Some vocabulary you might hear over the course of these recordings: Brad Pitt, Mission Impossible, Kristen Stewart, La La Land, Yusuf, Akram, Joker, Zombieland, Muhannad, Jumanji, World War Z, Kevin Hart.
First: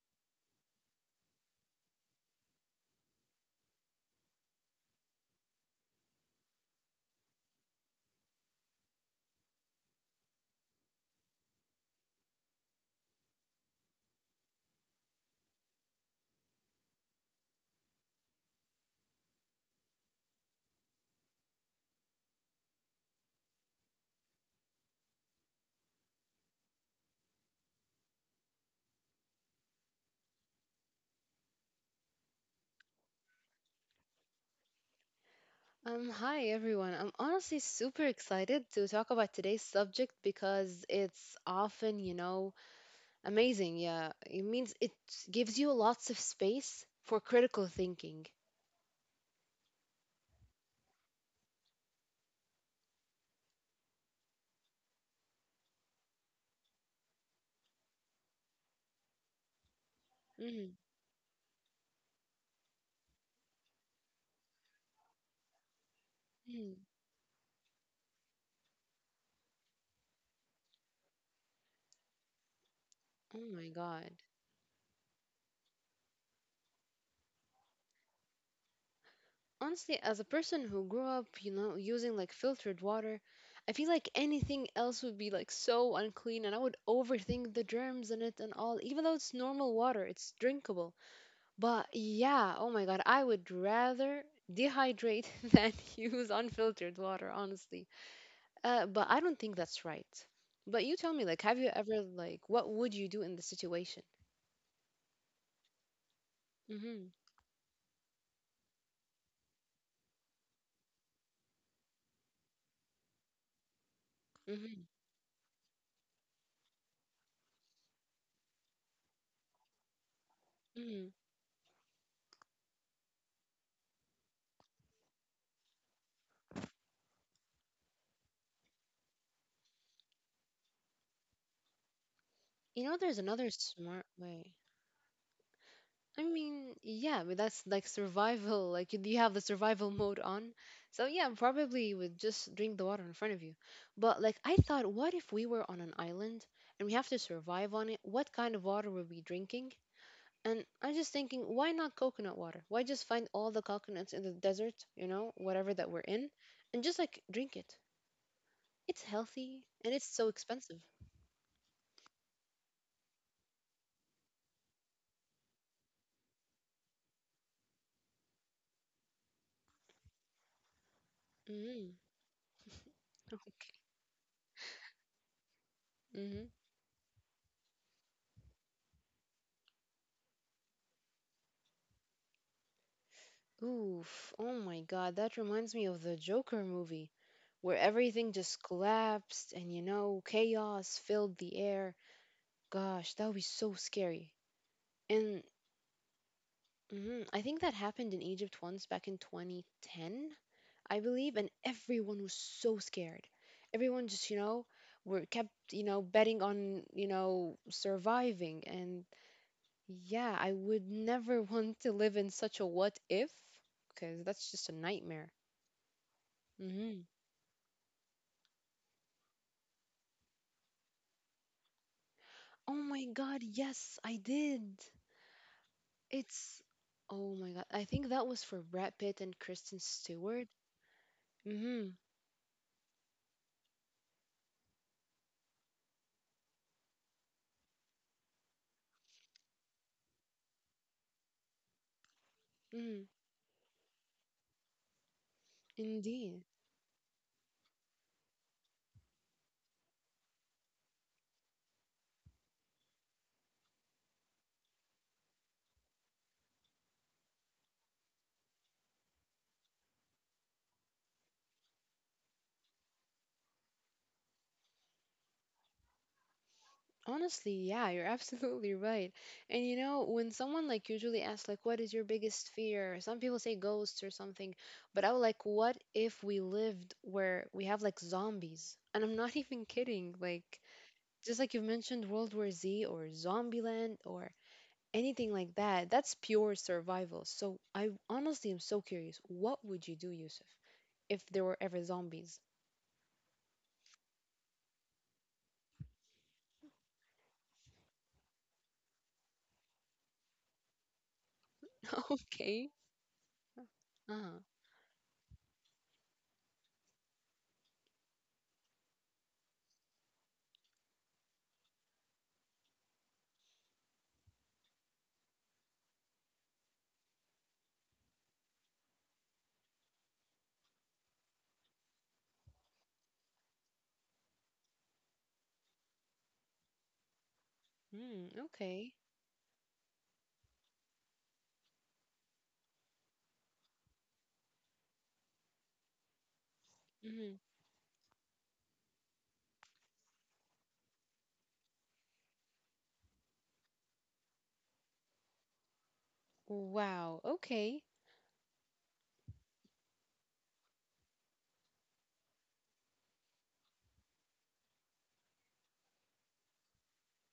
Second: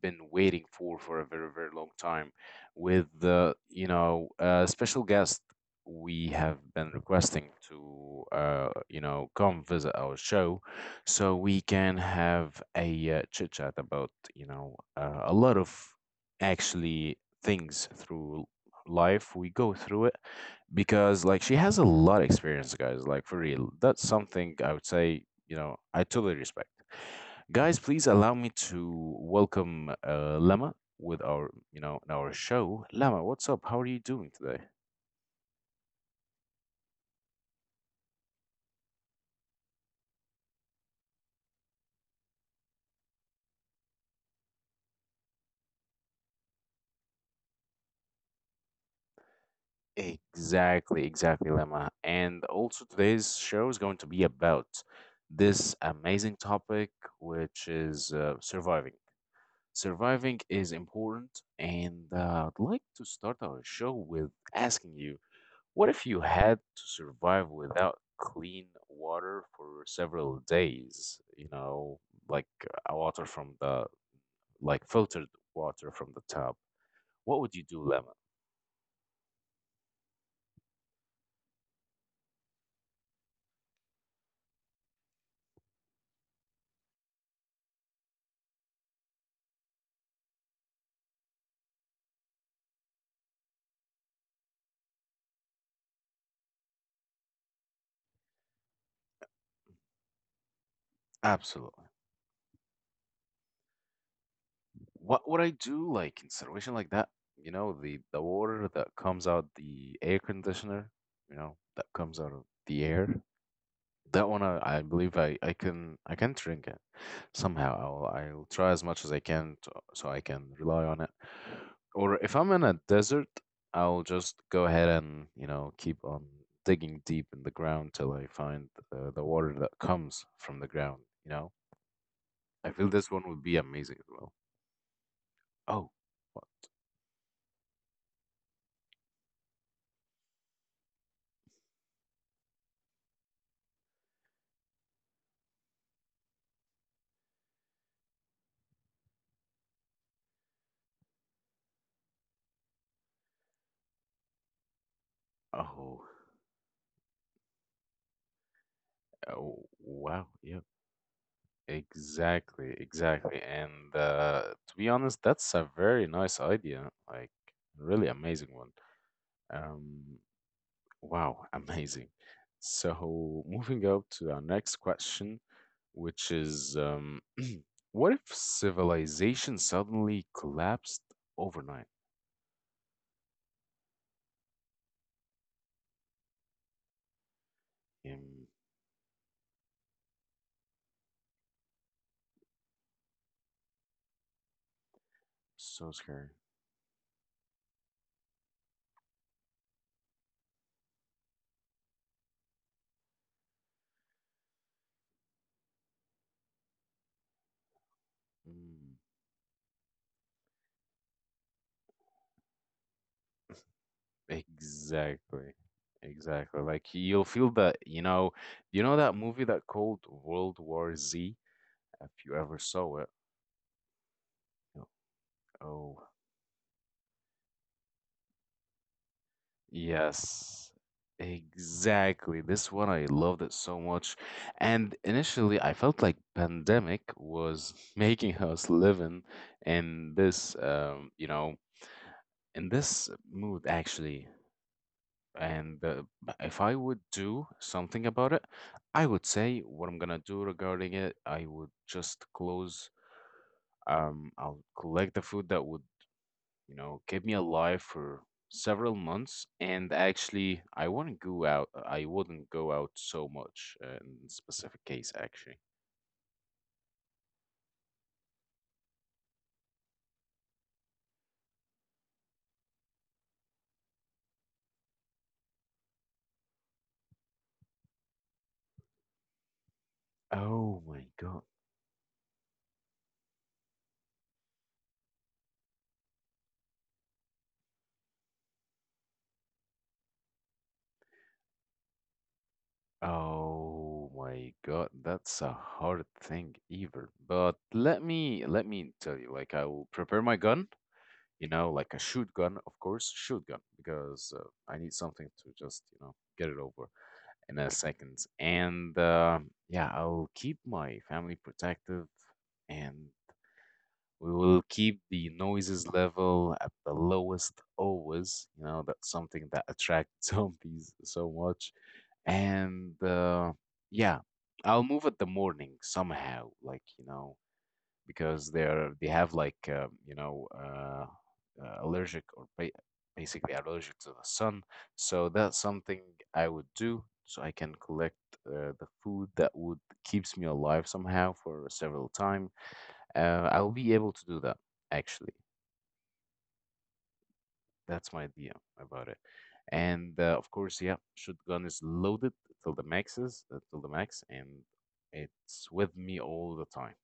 been waiting for a very, very long time, with the special guest we have been requesting to come visit our show, so we can have a chit chat about a lot of actually things through life we go through it, because like she has a lot of experience, guys. Like for real, that's something I would say. You know, I totally respect. Guys, please allow me to welcome Lama with our, in our show. Lama, what's up? How are you doing today? Hi everyone. I'm honestly super excited to talk about today's subject because it's often, you know, amazing. Yeah, it means it gives you lots of space for critical thinking. Exactly, exactly, Lama. And also, today's show is going to be about this amazing topic, which is surviving. Surviving is important, and I'd like to start our show with asking you. What if you Mm-hmm. had to survive without clean water for several days? You know, like water Oh my from the, God. like filtered water from the tap. What would you do, Lemon? Honestly, as a person who grew up, you know, using like filtered water, I feel like anything else would be like so unclean and I would overthink the germs in it and all, even though it's normal water, it's drinkable. But yeah, oh my God, I would rather dehydrate than use unfiltered water, honestly. But I don't think that's right. But you tell me, like, have you ever, Absolutely. like, what would you do in the situation? What would I do? Like in situation Mm-hmm. like that, you know, the water that comes out the air conditioner, you know, that comes out of the air. That one, I, Mm-hmm. I believe I can drink it somehow. I'll try as much as I can to, so I can rely Mm-hmm. on it. Or if I'm in a desert, I'll just go ahead and you know keep on digging deep in the ground till I find the water that comes from the ground. You know, You I know, feel there's this another one would be smart amazing as way. well. Oh, I wha- mean, yeah, but that's like survival. Like, you have the survival mode on. So, yeah, probably you would just drink the water in front of you. But, like, I thought, what if we were on an island and we have to survive on it? What kind of water were we drinking? And I'm just thinking, why not coconut water? Why just find all the coconuts in the desert, you know, whatever that we're oh, in, and just like drink it? It's healthy oh, and it's so wow, expensive. yeah. Exactly, exactly. And to be honest, that's a very nice idea. Like, really amazing one. Um, wow, Mm, amazing. So, okay. moving up to our next question, Mm-hmm. which is what if civilization suddenly collapsed overnight? Oof. Oh my God, that reminds me of the Joker movie where everything just Um, collapsed and, you know, chaos filled the air. Gosh, that would be so scary. And so scary. mhm, I think that happened in Egypt once back in 2010. I believe, and everyone was so scared. Everyone just, you know, were kept, you know, betting on, you know, surviving. And Mm, yeah, I would never want to live in such a what if, because that's just a nightmare. exactly. Exactly. Hmm. Like, you'll feel that, you know, that movie that called World War Z? If you Oh ever my saw it, God, yes, I did. you know, oh, It's, oh my God, I think that was for Brad Pitt and Kristen Stewart. yes, Mm-hmm. exactly. This one, I loved it so much. And initially, I felt like pandemic was making us live in this, um, you know, in Mm-hmm. this mood actually. And Indeed. If I would do something about it, I would say what I'm gonna do regarding it. I would just close. I'll collect the food that would, you know, kept me alive for several months. And actually, I wouldn't go out. I wouldn't go out so much in specific case, actually. Honestly, yeah, you're absolutely right. And you know, when someone like usually asks like what is your biggest fear? Some people say ghosts or something, but I was like what if we lived where we have like zombies? And I'm not even kidding. Like Oh my just like you have God. mentioned World War Z or Zombieland or anything like that, that's pure survival. So I honestly am so curious. What would you do, Yusuf, if there were ever zombies? Oh my God, that's a hard thing either. But let me tell you, like I will prepare my gun, you know, like a shoot Okay. gun, of course, shoot gun, Uh-huh. because I need something to just, you know, get it over in a second. And yeah, I'll keep my family protective, and we will keep the noises level at the lowest always. You know, that's something that attracts zombies so much. And yeah, I'll move at the morning somehow. Like, you know, Mm, because okay. They have like allergic, or basically allergic to the sun. So that's something I would do Mm-hmm. so I can collect the food that would keeps me alive somehow for several time. I'll be able to do that actually. Wow. Okay. That's my idea about it. And of course, yeah, shotgun is loaded till the maxes, till the max, and it's with me all the time,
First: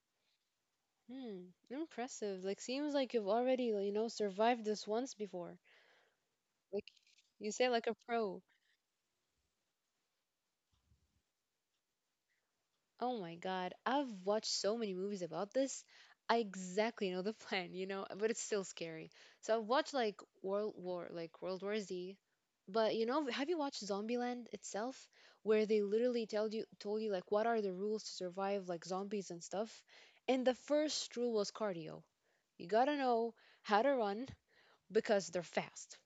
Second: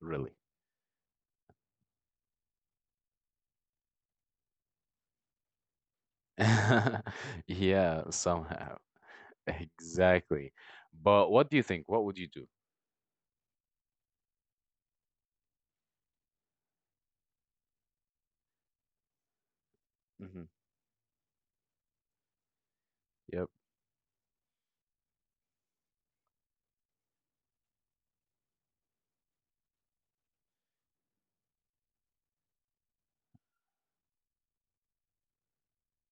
really. Hmm. Impressive. Like seems like you've already, you know, survived this once before. Like you say like a Yeah, pro. somehow. Exactly. But what do you think? What would you do? Oh my God. I've watched so many movies about this. I exactly know the plan, you know, but it's still scary. So I've watched Mhm. Like World War Z. But you know, Yep, have you watched Zombieland itself, where they literally tell you told you like what are the rules to survive like zombies and stuff? And the first rule was cardio. You gotta know how to run because they're fast.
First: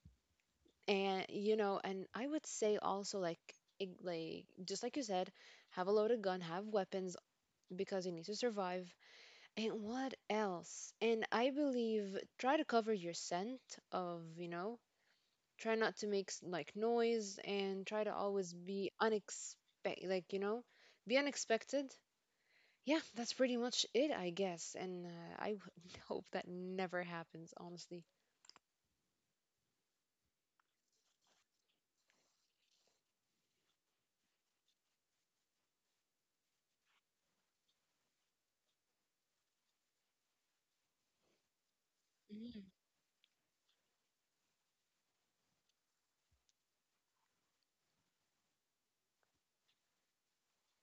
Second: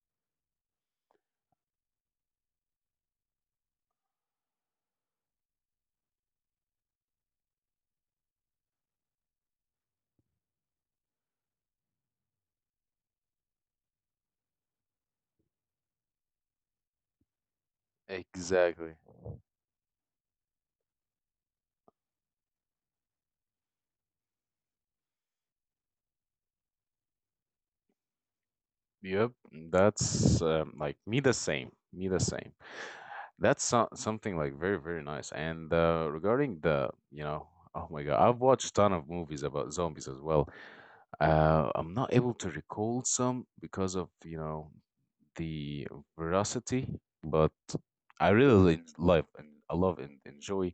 And you know, and I would say also like like just like you said, have a loaded gun, have weapons, because you need to survive. And what else, and I believe try to cover your scent of, you know, try not to like noise, and try to always be exactly. unexpected, like, you know, be unexpected. Yeah, that's pretty much it, I guess. And hope that never happens, honestly. Yep, that's like me the same. Me the same. That's so something like very very nice. And regarding the, you know, oh my God, I've watched ton of movies about zombies as well. I'm not able to Mhm. recall some because of, you know, the veracity, but I really love, and I love and enjoy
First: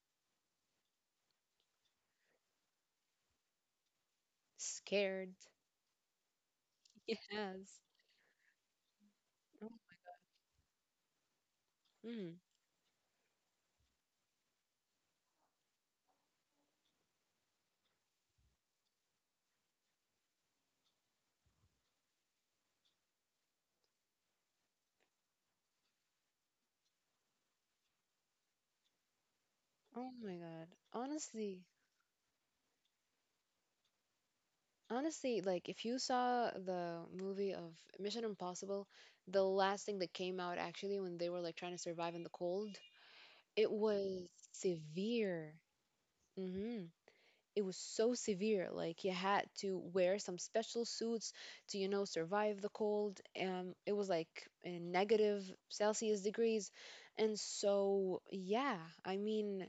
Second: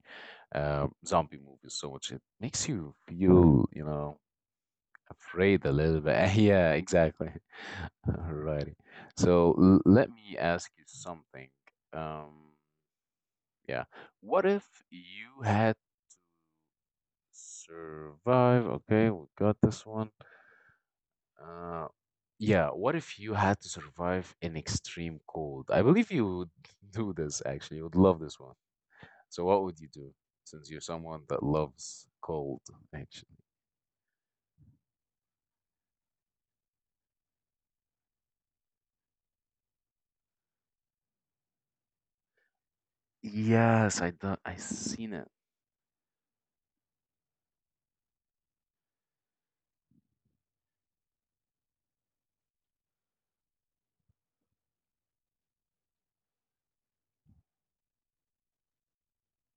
zombie movies so much. It makes you feel, you know, Scared. afraid a little bit. Yeah, exactly. Yes. Alrighty. So let me ask you something. Mm. Um, yeah. What if you had survived? Okay, we got this one. Uh, yeah, what if you had to survive an extreme cold? I believe you would do this actually. You would love this one. So what would Oh you my do, God. since you're someone Honestly, that loves cold actually? honestly, like if you saw the movie of Mission Impossible, the last thing that came out actually when they were like trying to survive in the cold, it Yes, was I done, I seen it. severe. Mm-hmm. It was so severe. Like you had to wear some special suits to, you know, survive the cold. It was like in negative Celsius degrees. And so, yeah, I mean,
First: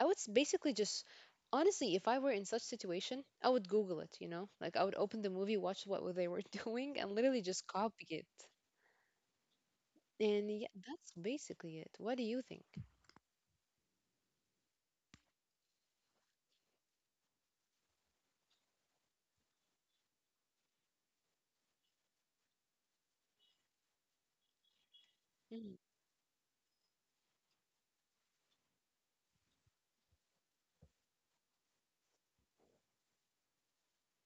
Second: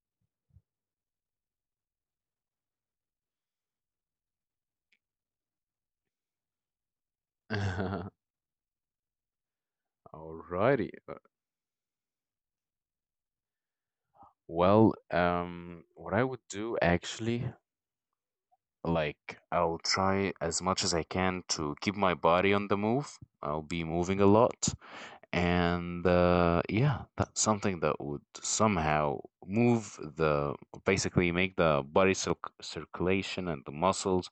basically just honestly, if I were in such situation, I would Google it. You know, like I would open the movie, watch what they were doing, and literally just copy it. And yeah, Alrighty. that's basically it. What do you think? Well, what I would do actually, like, I'll try as much as I can to keep my body on the move. I'll be moving a lot, Mm-hmm. and yeah, that's something that would somehow move the, basically make the body circulation and the muscles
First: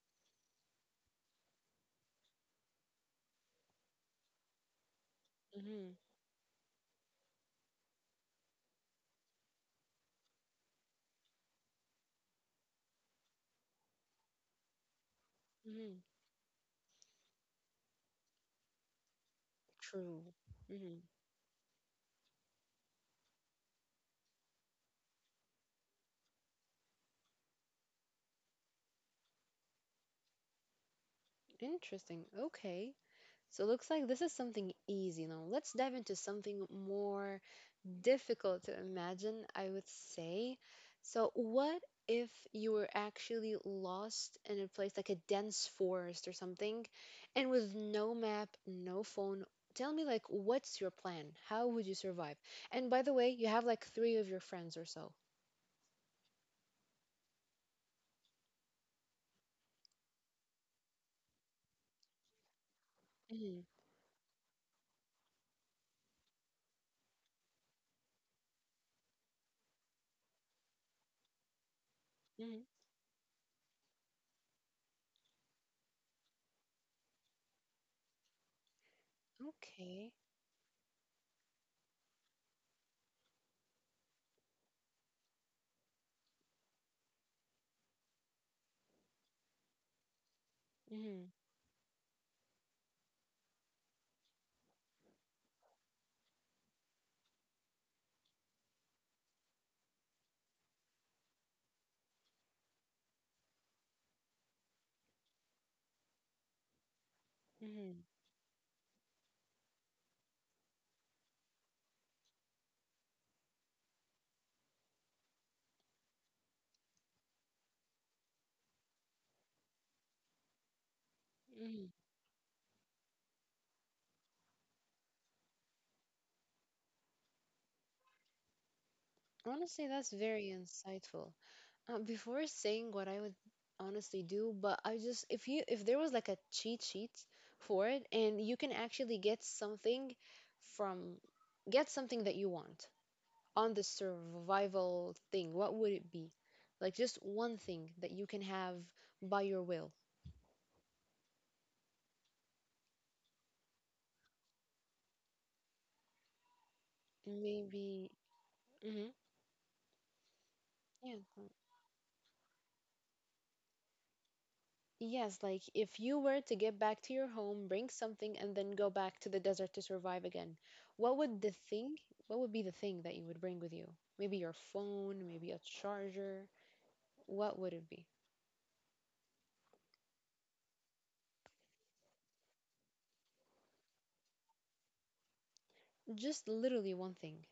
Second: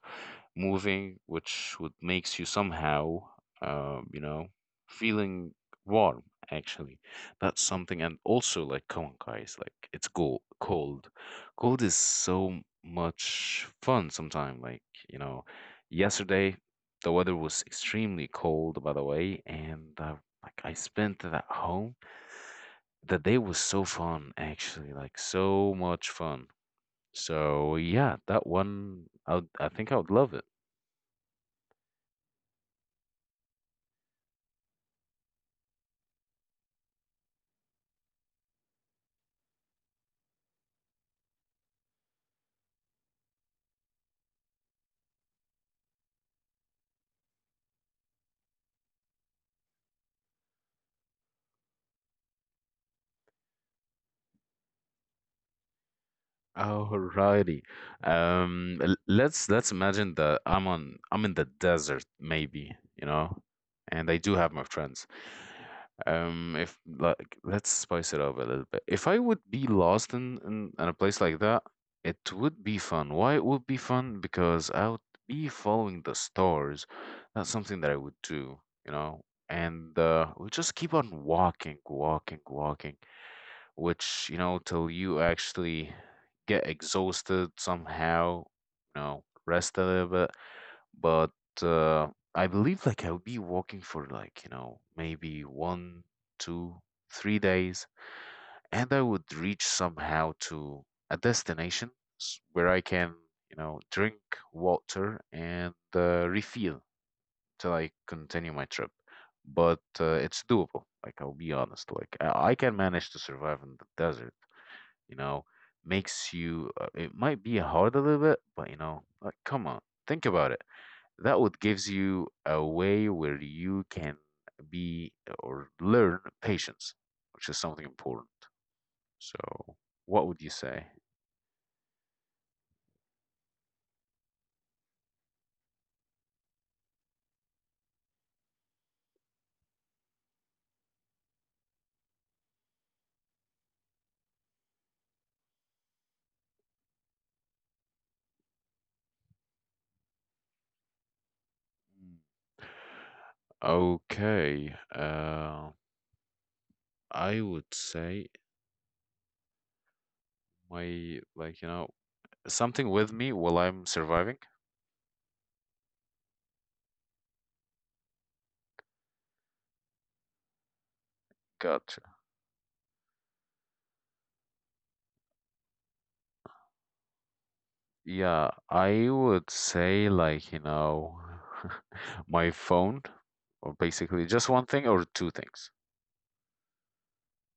moving, which would makes you somehow, you know, feeling warm actually. That's something. And also, like, come on, guys, like it's cold is so much fun sometimes, like, you know, Mm-hmm. yesterday the weather was extremely cold, by the way, and I, True. like, I Mm-hmm. spent that home. The day was so fun, actually, like so much fun. So yeah, that one, I would, I think I would love it. Interesting. Okay. So looks like this is something easy now. Let's dive into something more difficult to imagine, I would say. So, what if you were actually lost in a place like a dense forest or something, and with no map, no phone? Tell me, like, what's your plan? How would you survive? And by the way, you have like three of your friends or so. Alrighty. Let's imagine that I'm in the desert, maybe, you know, Mhm, and I do have my friends. If, like, let's spice it up a little bit. If I would be lost in a place like that, it mhm. would be fun. Why it would be fun? Because I would be following the stars. That's something that I would do, you know. And Okay. We just keep on walking, walking, walking, which, you know, till you actually get exhausted somehow, you know, rest a little bit, Mm-hmm. but uh, I believe, like, I'll be walking for, like, you know, maybe 1, 2, 3 days, and I would reach somehow to a destination where I can, you know, drink water and refill till I Mm-hmm. continue my trip. But it's doable. Like, I'll be honest, like I can manage to survive in the desert. You know, makes you, it might be hard a little bit, but, you know, like, come on, think about it. That would Mm-hmm. gives you a way where you can be or learn patience, which is something important. So, Honestly, that's what would you very say? insightful. Before saying what I would honestly do, but I just if you if there was like a cheat sheet for it and you can actually get something from get something that you want on the survival thing, what would it be? Like just one thing that you can have by your will. Okay. I would Maybe. say Hmm. my, Yeah. like, you know, something with me while I'm surviving. Yes, like if you were to get back to your home, bring something, and then go back to the desert to survive again, what would the God, thing, what would be the thing that you would bring with you? Maybe your phone, maybe a charger. What would it be? yeah, I would say, like, you know, my phone, or basically just one thing or two things. Just literally one thing.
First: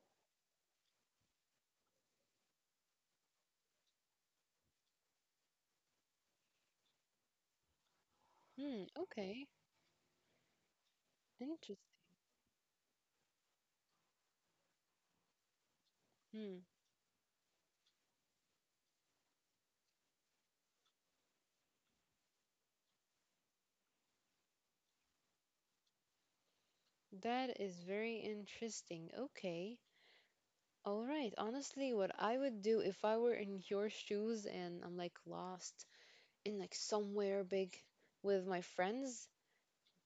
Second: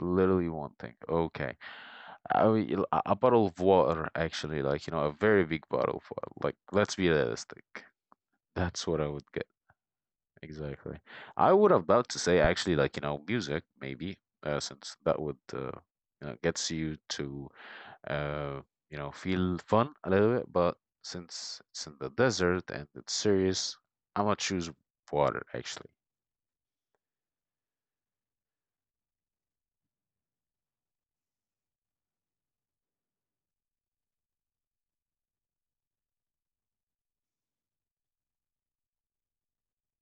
Literally one thing. Okay. A bottle of water, actually, like, you know, a very big bottle of water. Like, let's be realistic. Hmm, That's what I would okay. get. Exactly. I would Interesting. about to say actually, like, you know, music maybe, since that would, you know, Hmm, gets you to, uh, you know, feel fun a little bit, but since it's in the desert and it's serious, I'm gonna choose water actually. that is very interesting. Okay. All right. Honestly, what I would do if I were in your shoes and I'm like lost in like somewhere big with my friends,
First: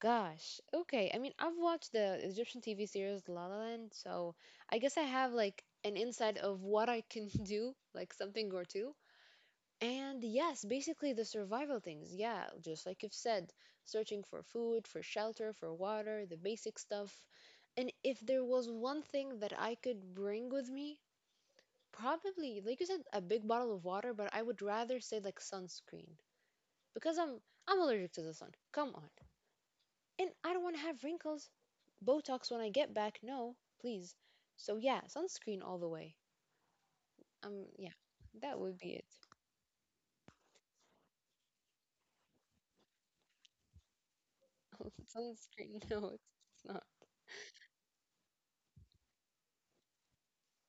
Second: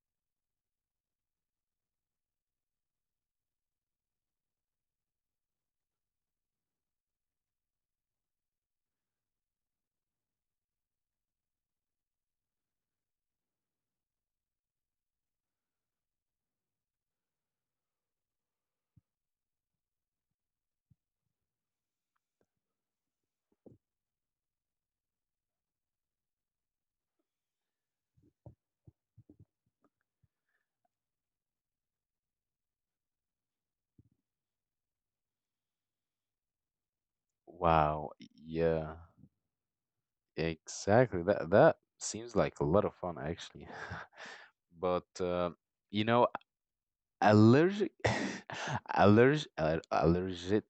gosh. Okay. I mean, I've watched the Egyptian TV series La La Land, so I guess I have like an insight of what I can do, like something or two. And yes, basically the survival things. Yeah, just like you've said, searching for food, for shelter, for water, the basic stuff. And if there was one thing that I could bring with me, probably, like you said, a big bottle of water, but I would rather say like sunscreen because I'm allergic to the sun. Come on. And I don't want to have wrinkles, Botox when I get back. No, please. So yeah, sunscreen all the way. Yeah, Wow. that would be Yeah, it. exactly. That seems like a lot of fun actually. But Sunscreen. you No, know, it's not. allergic allergic allergic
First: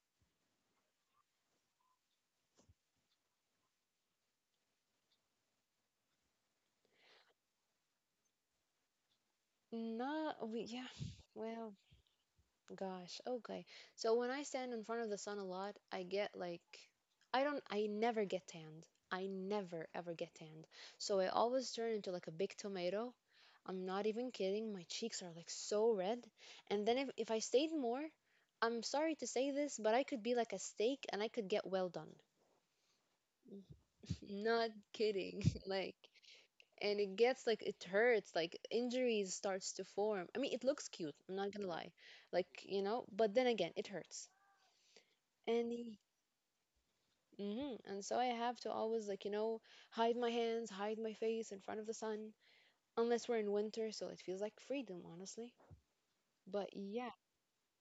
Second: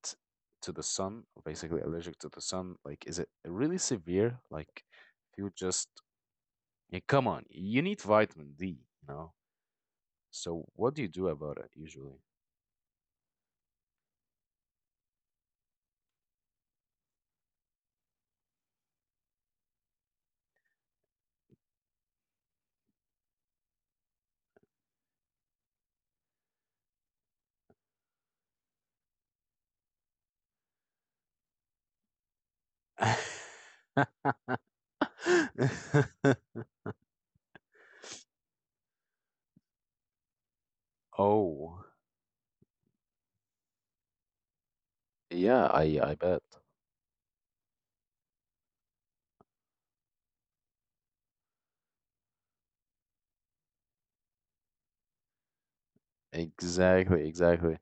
to the sun, or basically allergic to the sun, like is it really severe, like if you just, yeah, come on, you need vitamin D, you know, Not we. so Yeah. what do you do about it Well, usually? gosh. Okay. So when I stand in front of the sun a lot, I get like, I don't. I never get tanned. I never ever get tanned. So I always turn into like a big tomato. I'm not even kidding. My cheeks are like so red. And then if I stayed more, I'm sorry to say this, but I could be like a steak and I could get well done. Not kidding. Like, and it gets like it hurts, like injuries starts to form. I mean, it looks cute, I'm not gonna Oh lie. Like, you know, but then again, it hurts. yeah, i And i bet. mm and so I have to always like, you know, hide my hands, hide my face in front of the sun, unless we're in winter, so it feels like freedom, honestly. But yeah. Exactly.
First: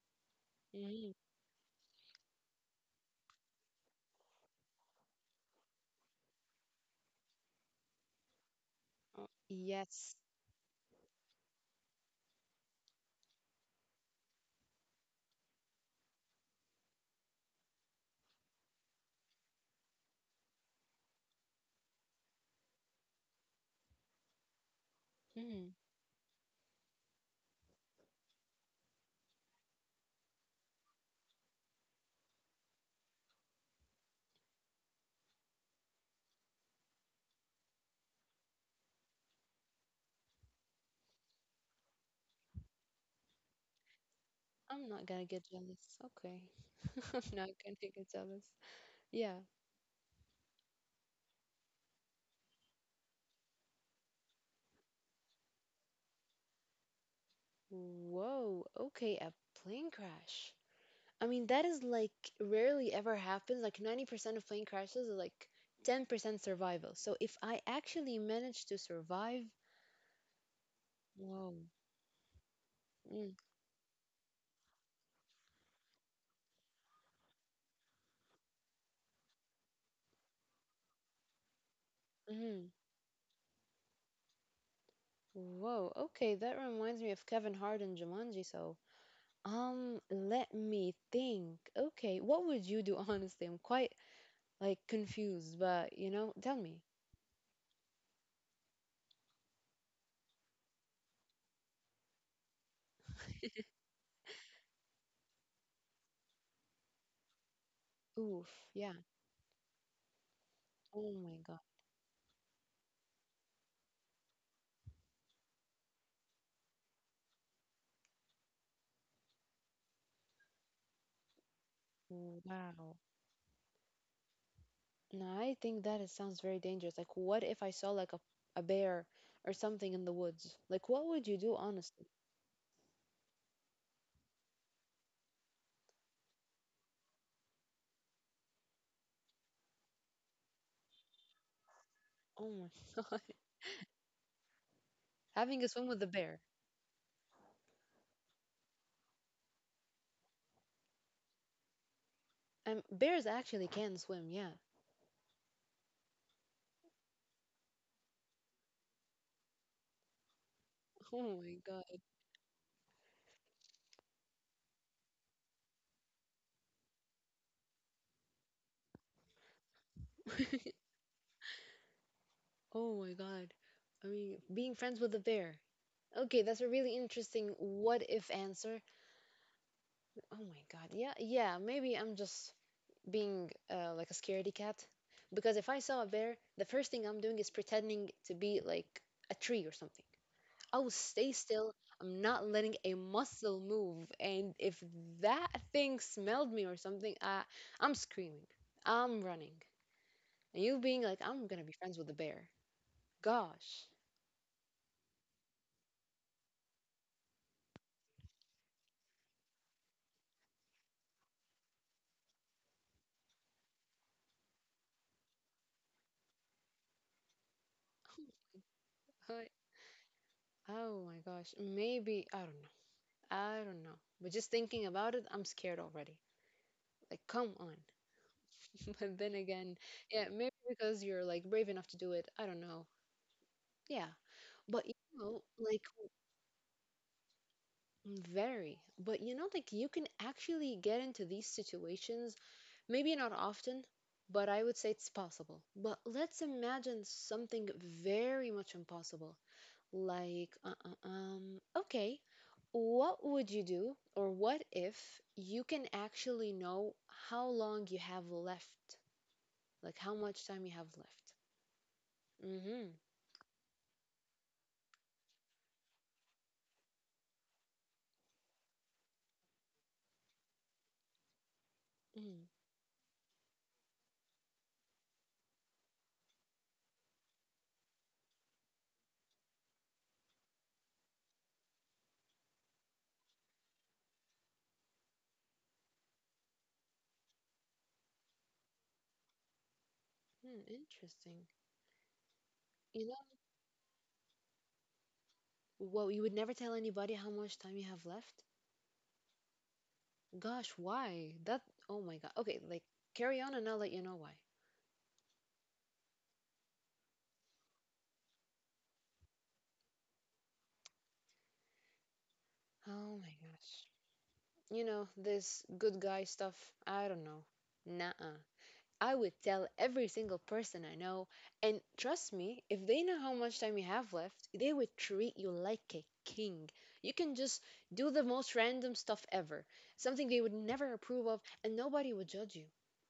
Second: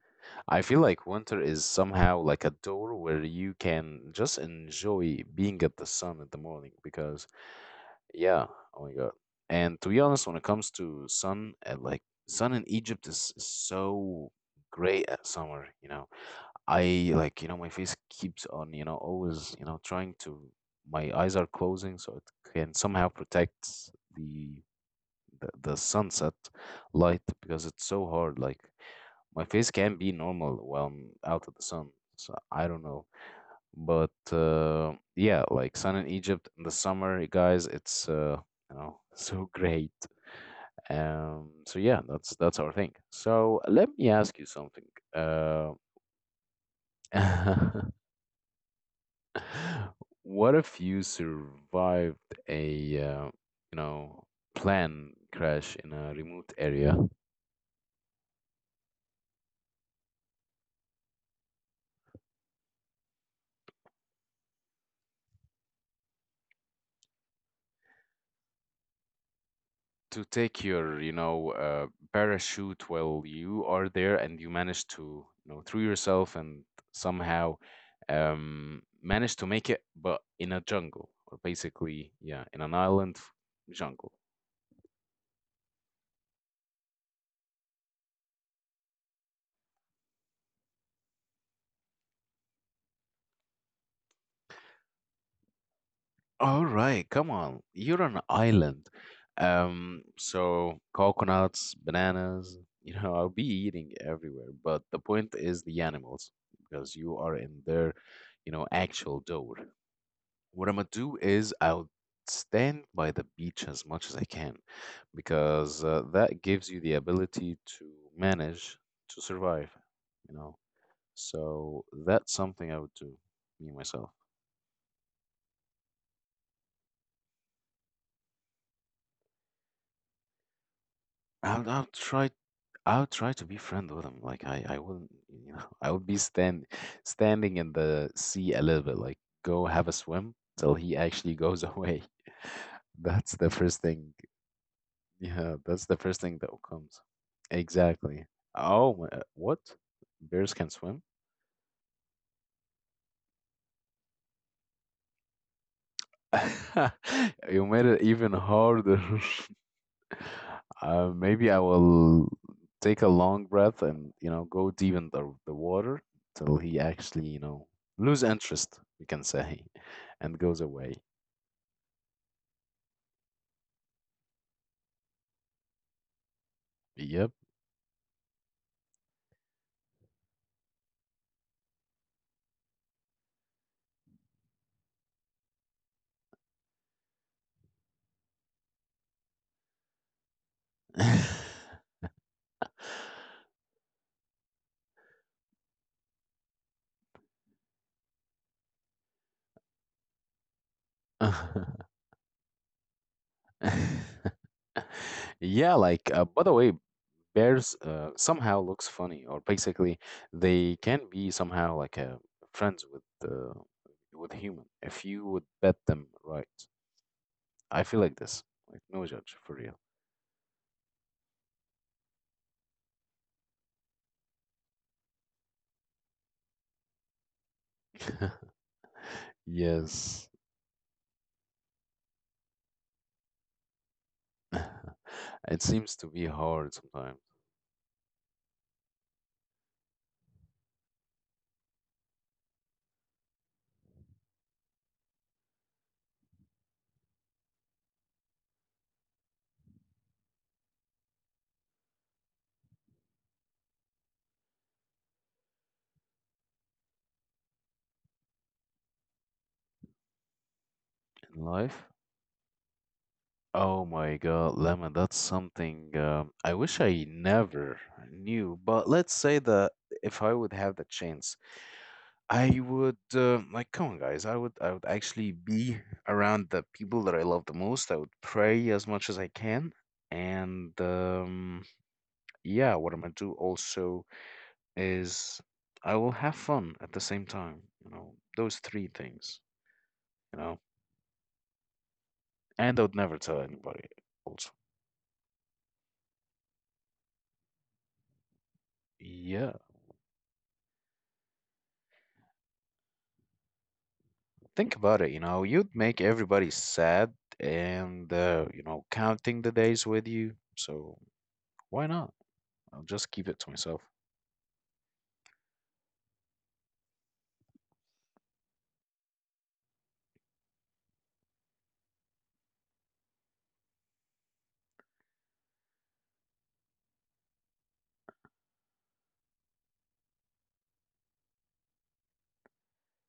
I feel like Hmm. winter is somehow like a door where you can just enjoy being at the sun in the morning, because yeah. Oh my God. And to be Yes. honest, when it comes to sun, like, sun in Egypt is so great at summer, you know. I, like, you know, my face keeps on, you know, always, you know, trying to, my eyes are closing so it can somehow protect the Mm-hmm. the sunset light, because it's so hard. Like, my face can be normal while I'm out of the sun. So I don't know. But yeah, like sun in Egypt in the summer, guys, it's you know, so great. So yeah, that's our thing. So let me ask you something. I'm not gonna get Uh, jealous. Okay. I'm not gonna get jealous. Yeah. what if you survived a you know, plane crash in a remote area, Whoa. Okay, a plane crash. I mean, that is like rarely ever happens. Like 90% of plane crashes are like 10% survival. So if I actually manage to survive, to take your, you whoa. know, parachute while Mm. you are there, and you manage to, you know, through yourself and somehow, manage to make it, but in a jungle, or basically yeah, in Mm-hmm. an island jungle. Whoa. Okay, that reminds me of Kevin Hart and Jumanji. So, let me think. Okay, what would you do, honestly? I'm quite like confused, but you know, tell All me. right, come on, you're on an island. So coconuts, bananas, you know, I'll be eating everywhere, but the point is the animals, because you are in their, you Oof, know, yeah. actual door. What I'm gonna do Oh my is God. I'll stand by the beach as much as I can, because that gives you the ability to manage to survive, you know. So that's Oh, something I wow. would do, me myself. No, I think that it sounds very dangerous. Like, what if I saw like a bear or something in the woods? Like, what would you do, I'll, I'll honestly? try I'll try to be friend with him. Like I wouldn't, you know, I would be standing in the sea a little bit, like go have a swim till he actually goes away. Oh my God. That's the first thing. Having a Yeah, swim with a that's the bear. first thing that comes. Exactly. Oh, my, what? Bears can swim? Bears actually can swim, yeah. You made it even harder. Oh Uh, my maybe God. I will take a long breath and, you know, go deep in the water till he actually, you know, lose interest, we can say, and goes away. Oh my God. I mean, being friends with a bear. Okay, that's a really interesting Yep. what if answer. Oh my God. Yeah, yeah, maybe I'm just being like a scaredy cat because if I saw a bear, the first thing I'm doing is pretending to be like a tree or something. I will stay still. I'm not letting a muscle move. And if that thing smelled me or something, I'm screaming. I'm running. And you being like, I'm gonna be friends with the bear. Gosh. Yeah, like by the way, bears somehow looks funny, or basically they can be somehow like friends with human if you would bet them right. I feel like this, like no I- judge for real. Oh my gosh. Maybe I don't know. I don't know. But just thinking about it, I'm scared already. Like, come on. But then again, yeah, Yes, maybe because you're like brave enough to do it. I don't know. Yeah. But you know, it like seems to be hard sometimes mm, very. But you know, like you can actually get into these situations, maybe not often, but I would say it's possible. But let's imagine something very much impossible. Like, okay, what would you do, or what if you can actually know how long you have left? Like, how much time you have left? in life. Mm-hmm. Oh my God, Lemon, that's something I wish I never knew. But let's say that if I would have the chance, Mm. I would like come on guys I would actually be around the people that I love the most. I would pray as much as I can, and yeah, what I'm gonna do also is I will have fun at the same time, you know, those three things, you Hmm, know. interesting. And I would You know, never tell anybody also. well, you would never tell anybody how much time you have left? Yeah, Gosh, why? That, oh my God. Okay, like, carry on and I'll let you know why. think about it, you know, you'd make everybody sad, and you know, counting the days with you, so why not? I'll just Oh keep my it to myself. gosh. You know, this good guy stuff, I don't know. Nah. I would tell every single person I know. And trust me, if they know how much time you have left, they would treat you like a king. You can just do the most random stuff ever, something they would never approve of, and nobody would judge you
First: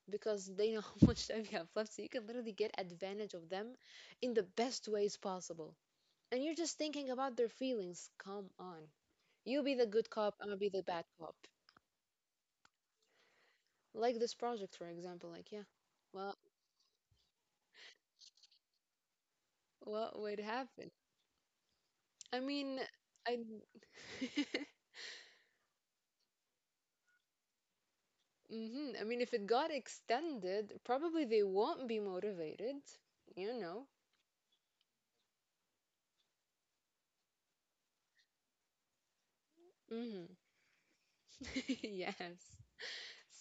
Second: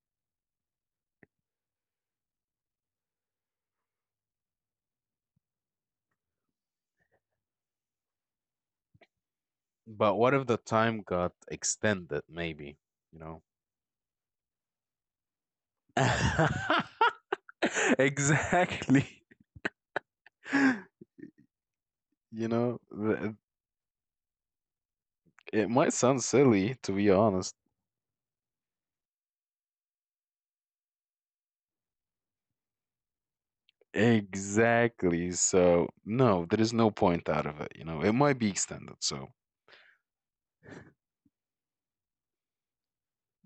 because they know how much time you have left. So you can literally get advantage of them in the best ways possible. And you're just thinking about their feelings. Come on. You be the good But what cop, if the I'll be the time bad cop. got extended, maybe? You know? Like this project, for example. Like, yeah, well, Exactly. what would happen? I You know, mean, I. it might sound silly, to be honest. I mean, if it got extended, probably they won't be motivated, you know? Exactly. So, no, there is no point out of it. You know, it might be extended. So, hmm Yes.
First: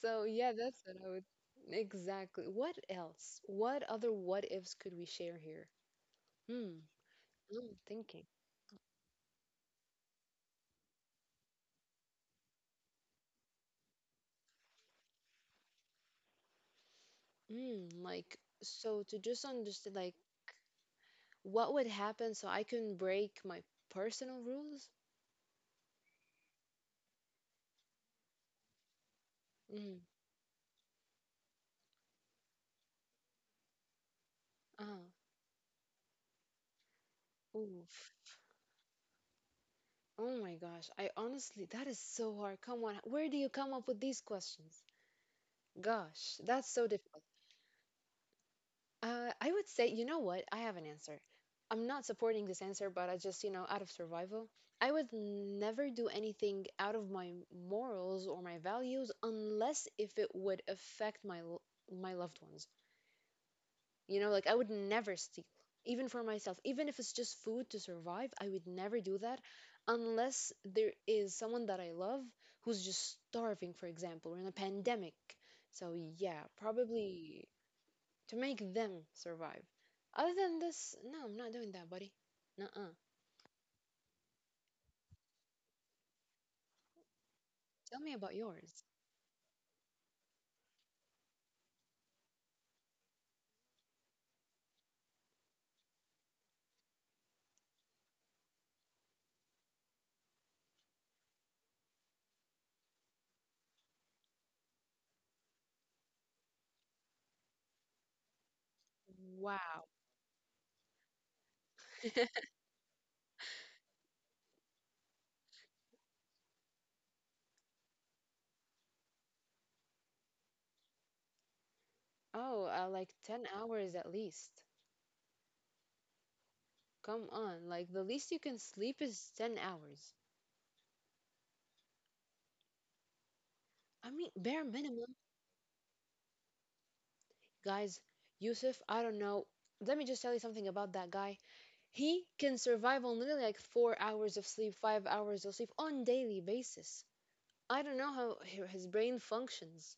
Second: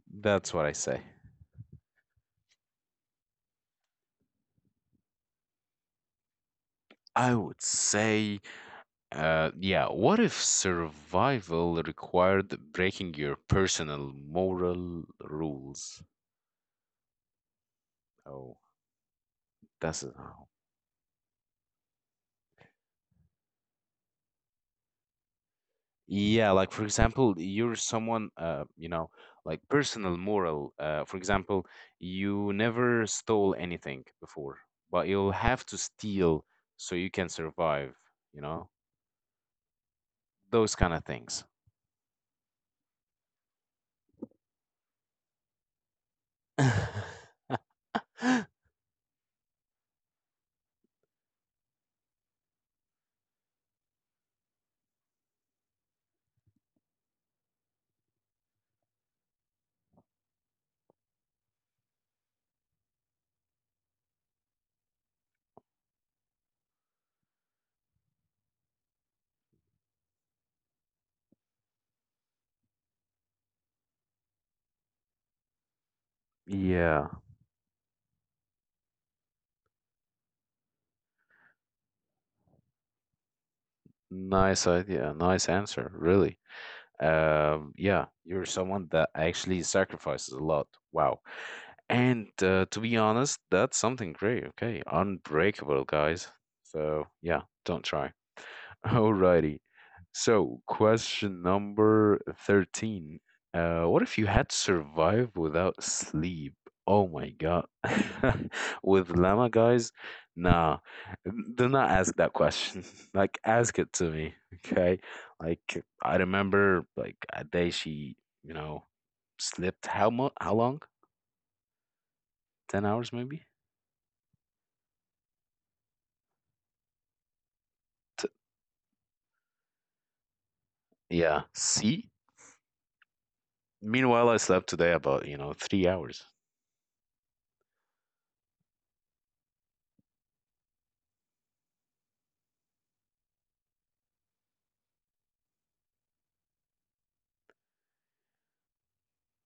So, yeah, that's what I that's what say. I would. Exactly. What else? What other what ifs could we share here? Hmm. I would I'm thinking. say, yeah, what if survival required breaking your personal moral rules? Hmm. Like, Oh, so to just understand, that's it. like, what would happen so I can break my personal rules? Yeah, like for example, you're someone, you know, like Hmm. personal moral. For example, you never stole anything before, Ah. but you'll have to steal so you can survive, Oof. you know, Oh my those gosh, kind of I things. honestly, that is so hard. Come on, where do you come up with these questions? Gosh, that's so difficult. I would say, you know what? I have an answer. I'm not supporting this answer, but I just, out of survival, I would never do anything out of my morals or my values unless if it would affect my loved ones. You know, like I would never steal, even for myself, even if it's just food to survive, I would never do that unless there is someone that I love who's just starving, for example, or in a pandemic. So, yeah, Yeah, probably to make them survive. Other than this, no, I'm not doing that, buddy. Nuh-uh. nice idea, nice answer, really. Tell Yeah, me about you're someone yours. that actually sacrifices a lot. Wow. And to be honest, that's something great. Okay, unbreakable, guys. So yeah, don't try. Alrighty. So, question number 13. What if you had survived without sleep? Oh my God. With llama Wow. guys? Nah. Do not ask that question. Like, ask it to me. Okay. Like, I remember, like, a day she, you know, slept how much? How long? Oh, like 10 hours 10 maybe? hours at least. Come on, like the least you can T- sleep is 10 hours. yeah. See? I mean, bare Meanwhile, I minimum. slept today about, you know, 3 hours. Guys, Yusuf, I don't know. Let me just tell you something about that guy. He can survive on literally like 4 hours of sleep, 5 hours of sleep on daily basis. I don't know how his brain functions.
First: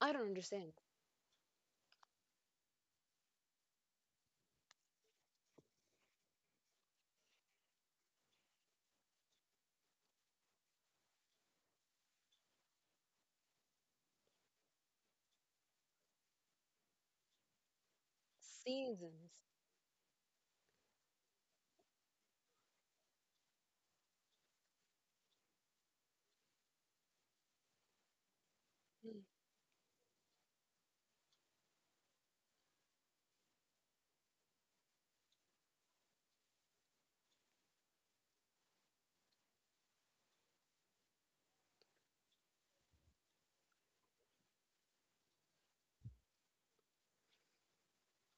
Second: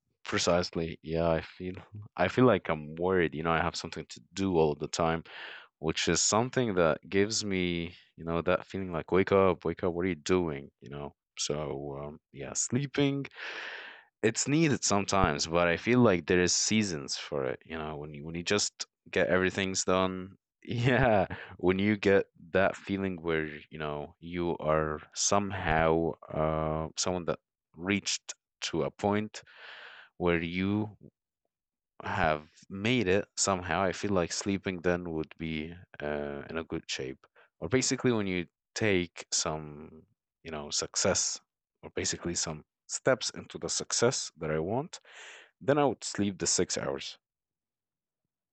I don't understand. Precisely. Yeah, I feel I feel like I'm worried, you know, I have something to do all the time, which is something that gives me, you know, that feeling like wake up, what are you doing? You know. So, yeah, sleeping, it's needed sometimes, but I feel like there is seasons for it, you know, when you just get Seasons. everything's done. Yeah, when you get that feeling where, you know, you are somehow someone that reached to a Mm. point where you have made it somehow, I feel like sleeping then would be in a good shape. Or basically, when you take some, you know, success, or basically some steps into the success that I want, then I would sleep the 6 hours.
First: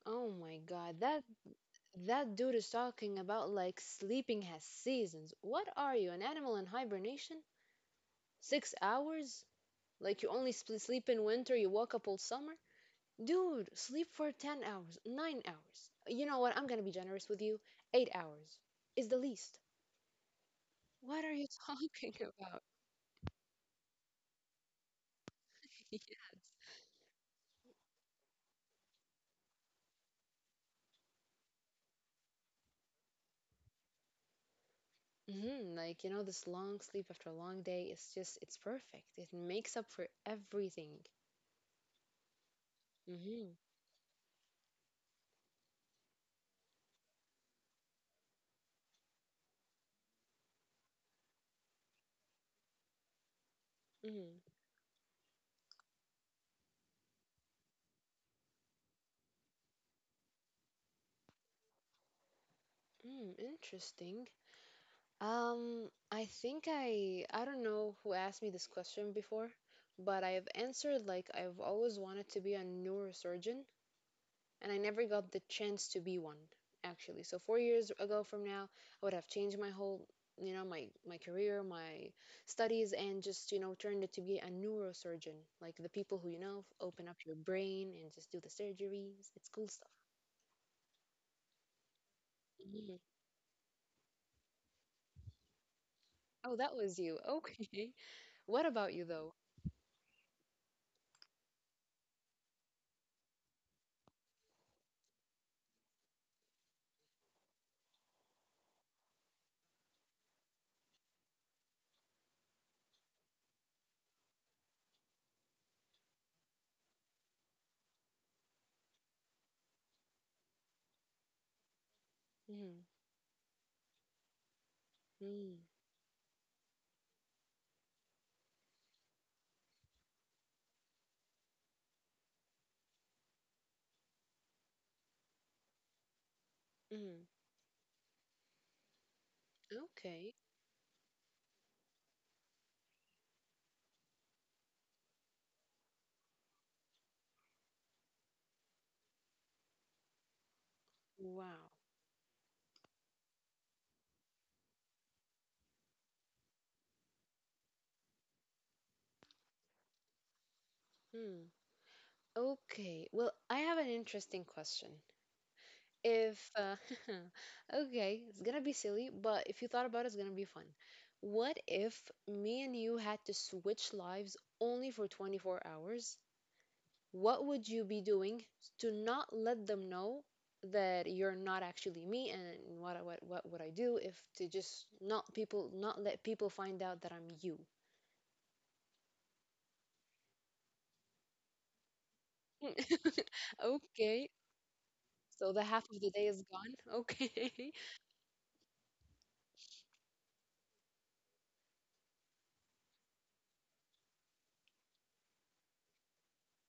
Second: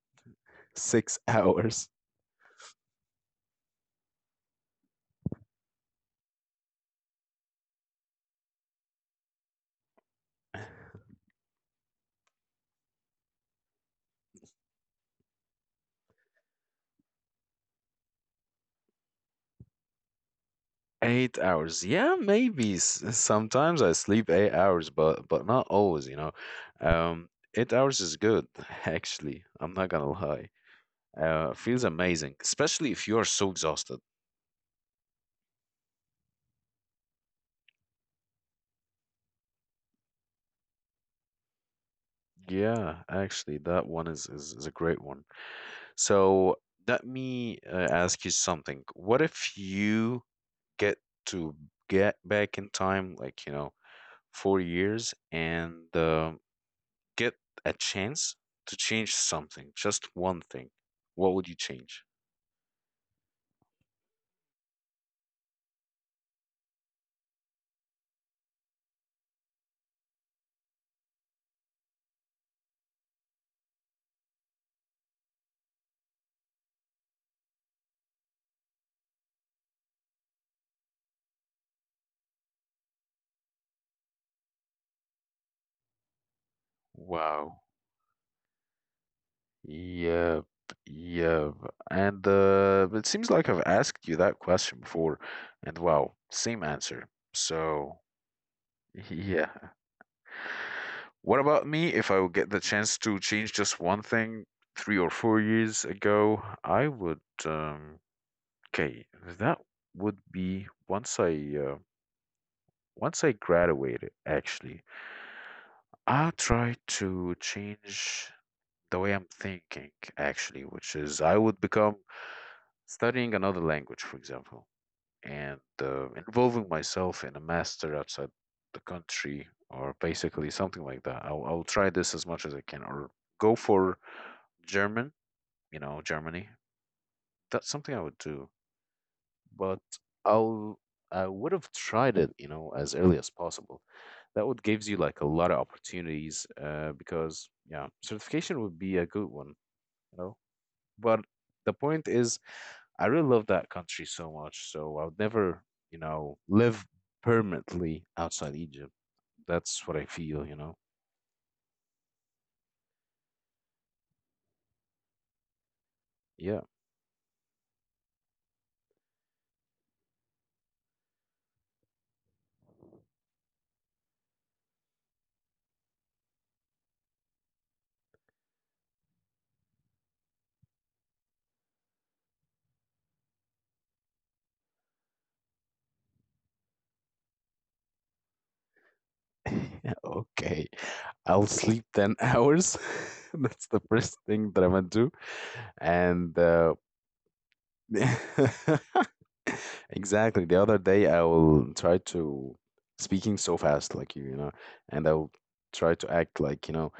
Oh my God, Six that hours. that dude is talking about like sleeping has seasons. What are you, an animal in hibernation? 6 hours? Like you only sleep in winter, you wake up all summer? Dude, sleep for 10 hours, 9 hours. You know what? I'm going to be generous with you. 8 hours is the least. What are Eight you talking hours. Yeah, about? maybe. Sometimes I sleep 8 hours, but not always, you know. Um, 8 hours is good, actually. I'm not gonna lie. Feels amazing, especially if you are so exhausted. Like, you know, this long sleep after a long day is just, it's perfect. It makes up for everything. Yeah, actually, Mm-hmm. that one is a great one. So let me ask you something. What if you get to get back in time, like, you know, Mm-hmm. 4 years, and get a chance to change something, just one thing, what would you change? Mm, interesting. I think I don't know who asked me this question before, but I have answered like I've always wanted to be a neurosurgeon and I never got the chance to be one actually. So 4 years ago from now, I would have changed my whole, you know, my career, my studies, and just you know turned it to be a neurosurgeon, like the people who you know open up your Wow. brain and just do the surgeries. It's cool stuff. Yep. Yep. And it Mhm. seems like I've asked you that question before, and wow, same Oh, that answer. was you. So, Okay. What about you yeah. though? What about me? If I would get the chance to change just one thing 3 or 4 years ago, I would. Um, okay, that would be uh, once I graduated, actually. I try to change the way I'm thinking, actually, which is I would become Mm, studying another language, for example, and mm, involving myself in a master outside the country or basically something like that. I'll try this as much as I can, or go for German, you know, Germany. mm. That's something I would do. But Okay. I'll I would have tried it, you know, as early as possible. That would gives you like a lot of opportunities, because yeah, certification would be a good one, you know. But the Wow. point is, I really love that country so much, so I would never, you know, live permanently outside Egypt. That's what I feel, you know. Hmm. Okay. Well, I have an interesting question. Yeah. If okay, it's gonna be silly, but if you thought about it, it's gonna be fun. What if me and you had to switch lives only for 24 hours? What would you be doing to not let them know that you're not actually me and what would I do if to just not let people find out that I'm you? Okay. I'll sleep 10 hours. That's the first thing Okay. that I'm gonna do. So the half of And the day is gone. Okay. exactly. The other day, I will try to speaking so fast like you know, and I will try to act like, you know,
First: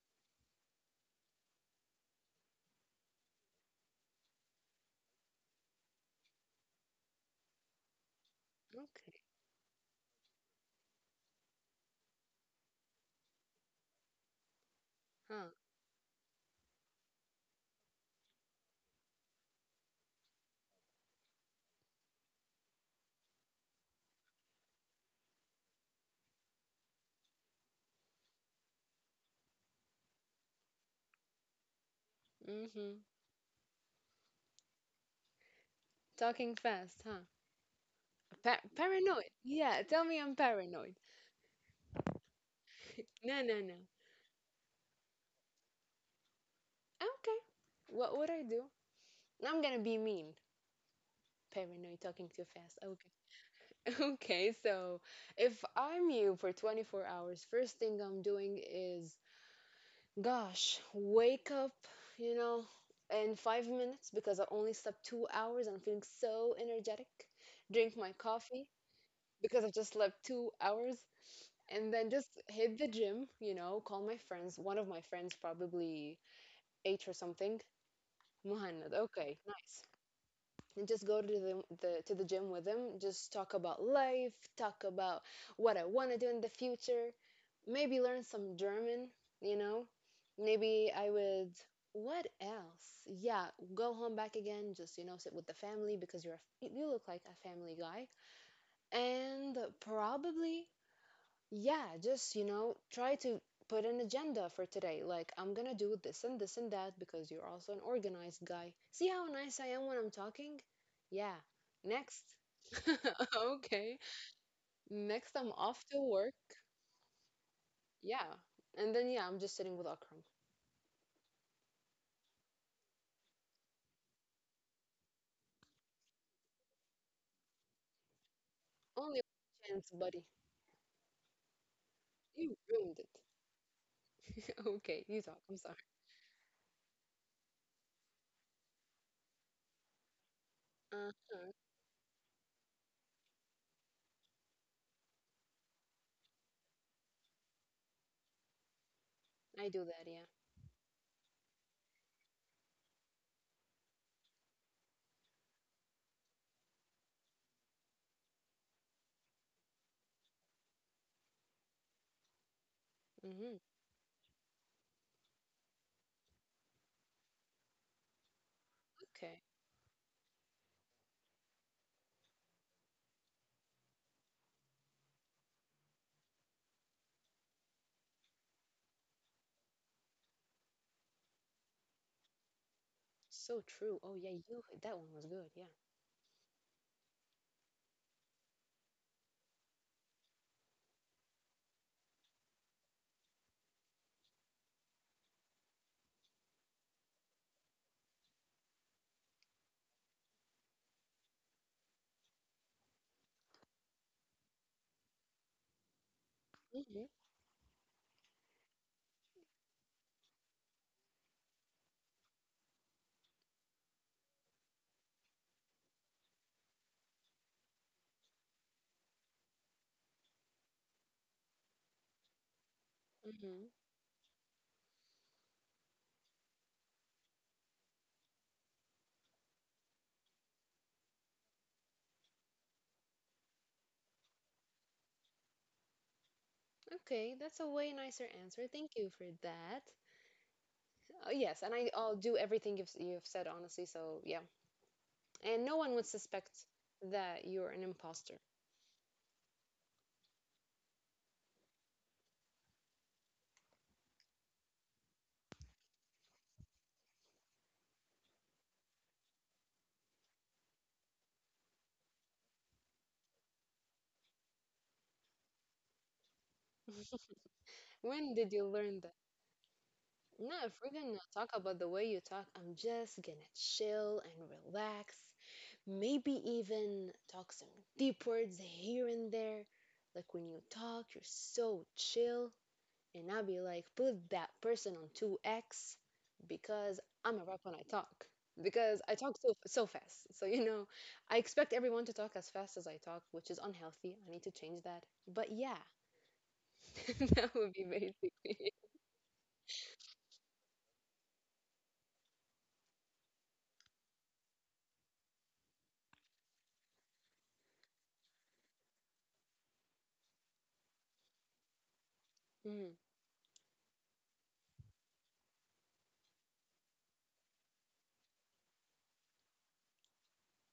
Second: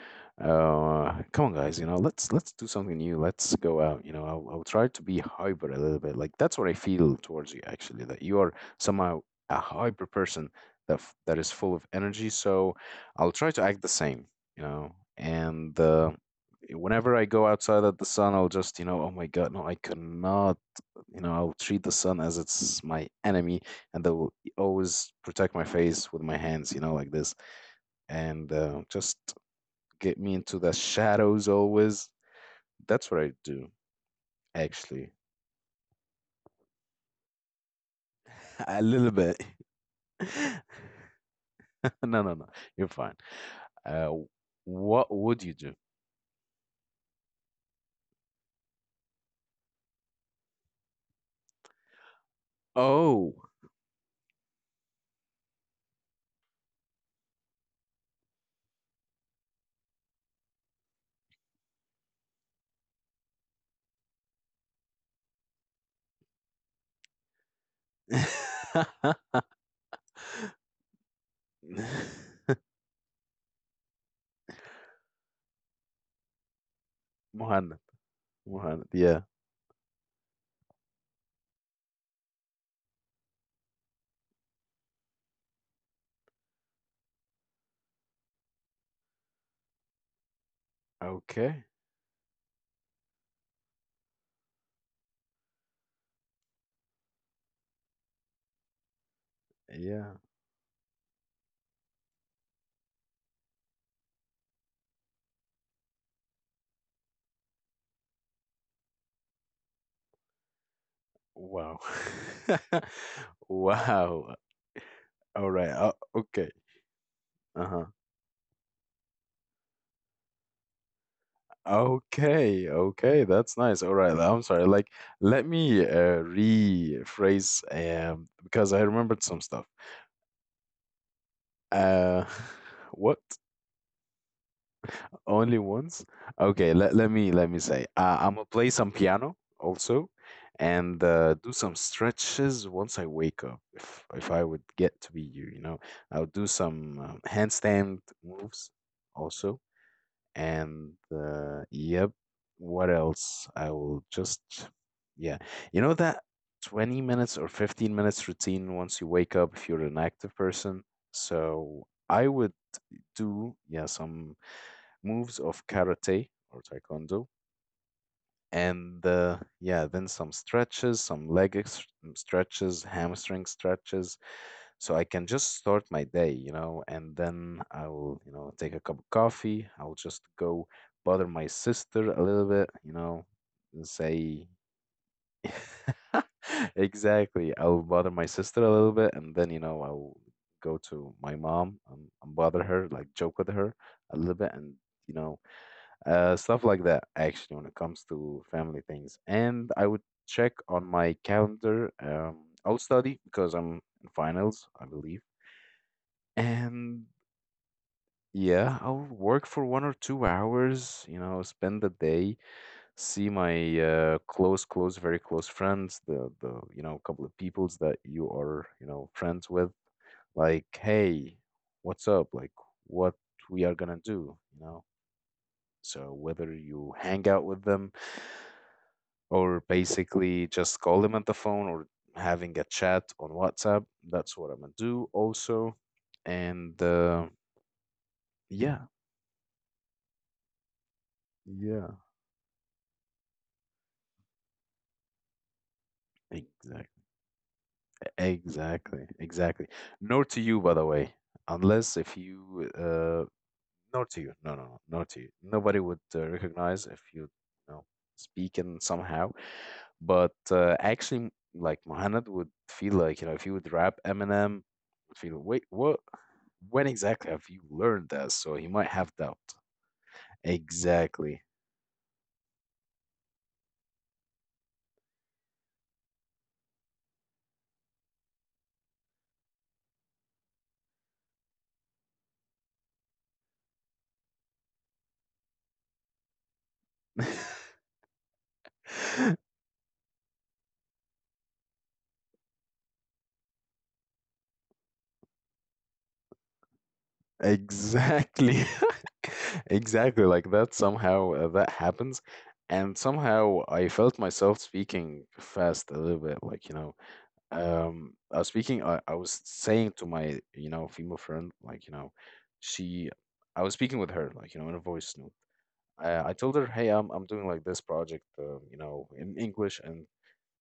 come on, guys, you know, let's do something new. Let's go out, you know. I'll try to be hyper a little bit. Like that's what I feel towards you, actually, that you are Okay. somehow a hyper person that is full of energy. So I'll try to act the same, you know, Huh. and whenever I go outside at the sun, I'll just, you know, oh my God, no, I cannot, you know, I'll treat the sun as it's my enemy, and I will always protect my face with my hands, you know, like this, and just get me into the shadows always. Mm-hmm. That's what I do, actually. Talking fast, huh? A little Paranoid. bit. Yeah, tell me I'm paranoid. No, no, no. You're fine. No, no, no. Uh, what would you do? Okay. What would I do? I'm gonna be mean. Paranoid, talking too fast. Okay. Oh, Okay, so if I'm you for 24 hours, first thing I'm doing is, gosh, wake up, you know, in 5 minutes because I only slept 2 hours and I'm feeling so energetic. Drink my coffee because I've just slept 2 hours and then just hit the gym, you know, call my friends. One of my friends probably eight or something. Muhammad, Muhannad. Muhammad. Okay, Yeah. nice. And just go to the gym with him. Just talk about life. Talk about what I want to do in the future. Maybe learn some German. You know. Maybe I would. Okay. What else? Yeah, go home back again. Just you know, sit with the family because you look like a family guy. And Yeah. probably yeah, just, you know, try to put an agenda for today. Like, I'm gonna do this and this and that because you're also an organized guy. See how nice I am when I'm talking? Yeah. Wow. Next. Okay. Wow. Next, I'm All off right. to work. Okay. Uh-huh. Yeah. And then, yeah, I'm just sitting with Akram. Okay, okay, that's nice. All right, I'm sorry. Like, let me rephrase because I Only remembered some chance, stuff. buddy. Uh, You ruined it. what? Okay, you talk. I'm sorry. Only once? Okay, let me say. I'm gonna play some piano also, and Uh-huh. Do some stretches once I wake up. If I would get to be you, you know, I'll do some handstand moves I also. do that, yeah. And yep, what else? I will just, yeah, you know that 20 minutes or 15 minutes routine once you wake up if you're an active person. So I would Mm-hmm. do, yeah, some moves of karate or taekwondo, and Okay. Yeah, then some stretches, some stretches, hamstring stretches, so I can just start my day, you know, and then I'll, you know, take a cup of coffee, I'll just go bother my sister a little bit, you know, So and true. Oh, yeah, say you, that one was good. Yeah. exactly, I'll bother my sister a little bit, and then, you know, I'll go to my mom, and bother her, like joke with her a little bit and, you know, stuff like that, actually, when it comes to family things. And I would check on my calendar. I'll study because I'm in finals, I believe. Mm-hmm. And yeah, I'll work for 1 or 2 hours, you know, spend the day, see my close close very close friends, the you know, couple of peoples that you are, you know, friends with, like hey, what's up, like what we Mm-hmm. are gonna do, you know, so whether you hang out with them, or basically just call them at the phone, or having a chat on WhatsApp. That's what I'm gonna do also. And Okay, that's a way nicer answer. yeah, Thank you for that. Yes, and I, yeah, I'll do everything you've said, honestly. So, yeah. And no one would suspect exactly, that you're an imposter. exactly, exactly. Nor to you, by the way, unless if you, nor to you, no, no, no, nor to you. Nobody would recognize if you, you know, speak in somehow. But actually, like Mohamed would feel like, you know, if he would rap Eminem, would feel, wait, what? When exactly have you learned that? When did So you he might learn have that? doubt. No, if we're gonna Exactly. talk about the way you talk, I'm just gonna chill and relax. Maybe even talk some deep words here and there. Like when you talk, you're so chill. And I'll be like, put that person on 2x because I'm a rep when I talk. Because I talk so, so fast. So, you know, I expect everyone to talk as fast as I talk, which is unhealthy. I need to change that. But yeah, that would be Exactly. basically. Exactly. Like that somehow that happens. And somehow I felt myself speaking fast a little bit. Like, you know, I was speaking, I was saying to my, you know, female friend, like, you know, Mm, she, I was speaking with her, like, you know, in a voice note. Uh, I told her, "Hey, I'm doing like this project, you know, in English and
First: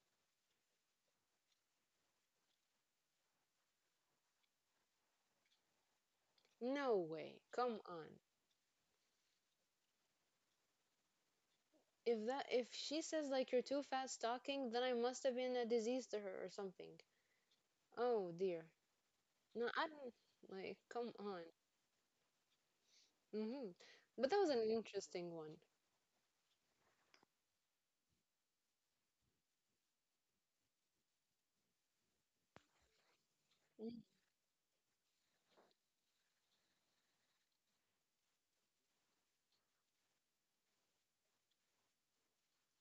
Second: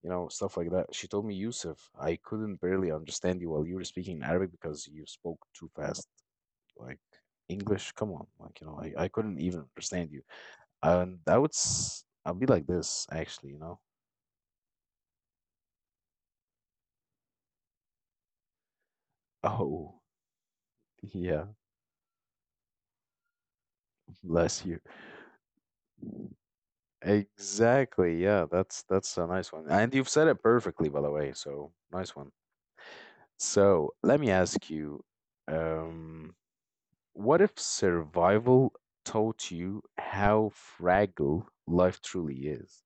you know stuff like that." She told me, "Yusuf, I couldn't barely understand you while you were speaking in Arabic because you spoke too fast. no Like way. Come on. English, come on, like you know, I couldn't even understand you." And I would If that I'd be if like she this says like you're actually, you too know. fast talking, then I must have been a disease to her or something. Oh dear. No, I Oh, don't like come on. yeah, hmm But that was bless an you. interesting one. Exactly. Yeah, that's a nice one, and you've said it perfectly, by the way. So nice one. So let me ask you. Um, What if survival taught you how fragile life truly is?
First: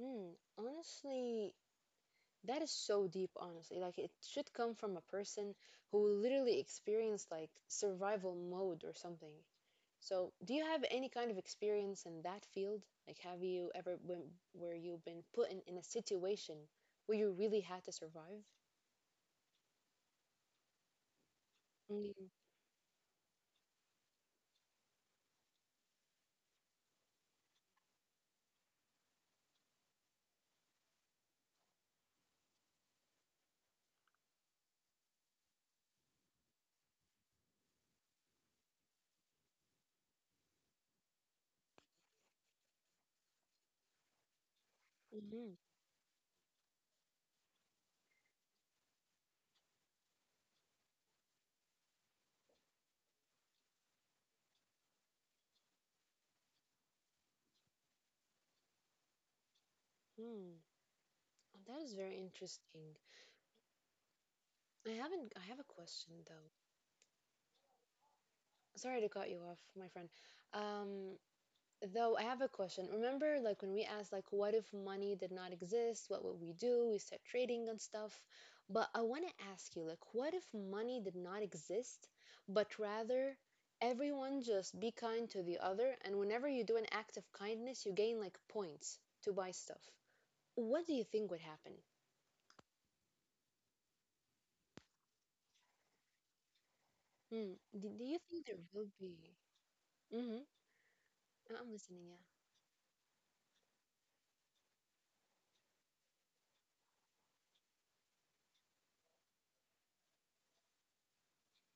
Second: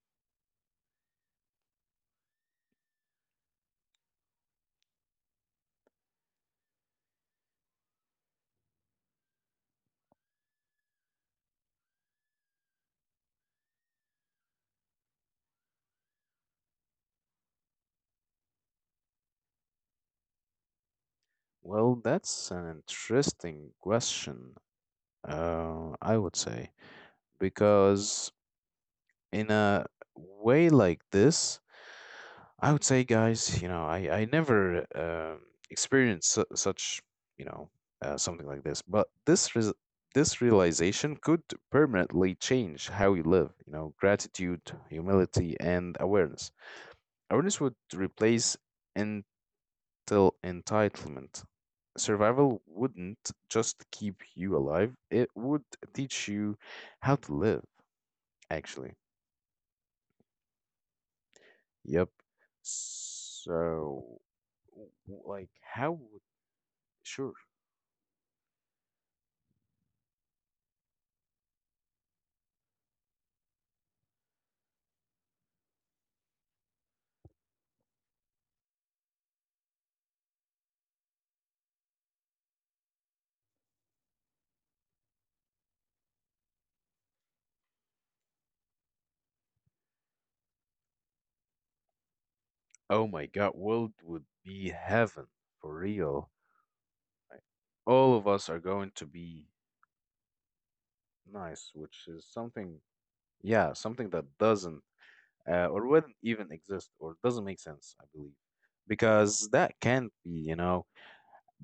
Mm, honestly, that is so deep, honestly. Like, it should come from a person who literally experienced like survival mode or something. So, do you have any kind of experience in that field? Like, have you ever been where you've been put in a situation where you really had to survive? Well, Mm, that's an interesting question, I would say, because in a way like this, I would say, guys, you know, I never experienced such, you know, something like this. But this realization could permanently change how we live. You know, gratitude, mhm, humility, and awareness. Awareness would replace until entitlement. Survival wouldn't just keep you alive; it would teach you how to live, actually. mm. Oh, that is very Yep. interesting. So, I haven't, I have a question how though. would. Sure. Sorry to cut you off, my friend. Um, Though I have a question. Remember, like when we asked, like, what if money did not exist? What would we do? We start trading and stuff. But I want to ask you, like, what if money did not exist, but rather everyone just be kind to the other, and whenever you do an act of kindness, you gain like points to buy stuff. What do you think would happen? Oh my God, world would be heaven for real. Hmm. Like, Do you all of think there us are will going to be? be hmm I'm nice, listening, which yeah. is something, yeah, something that doesn't or wouldn't even exist or doesn't make sense, I believe, because that can't be, you know.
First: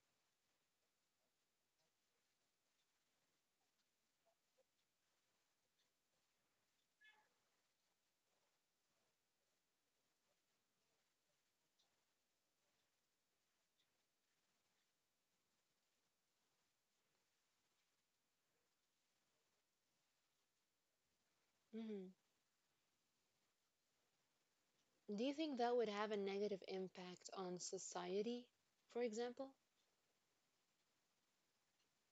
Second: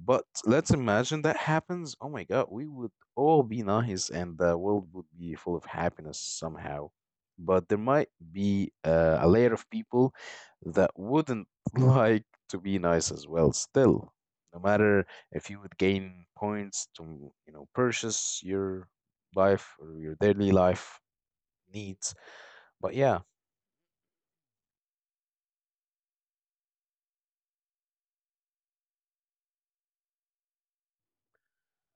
But let's imagine that happens. Oh my God, we would all be nice and the world would be full of happiness somehow. But there might be a layer of people that wouldn't like to be nice as well, still. No matter if you would gain points to, you know, purchase your life or your daily life hmm needs. But yeah, Do you think that would have a negative impact on society, for example?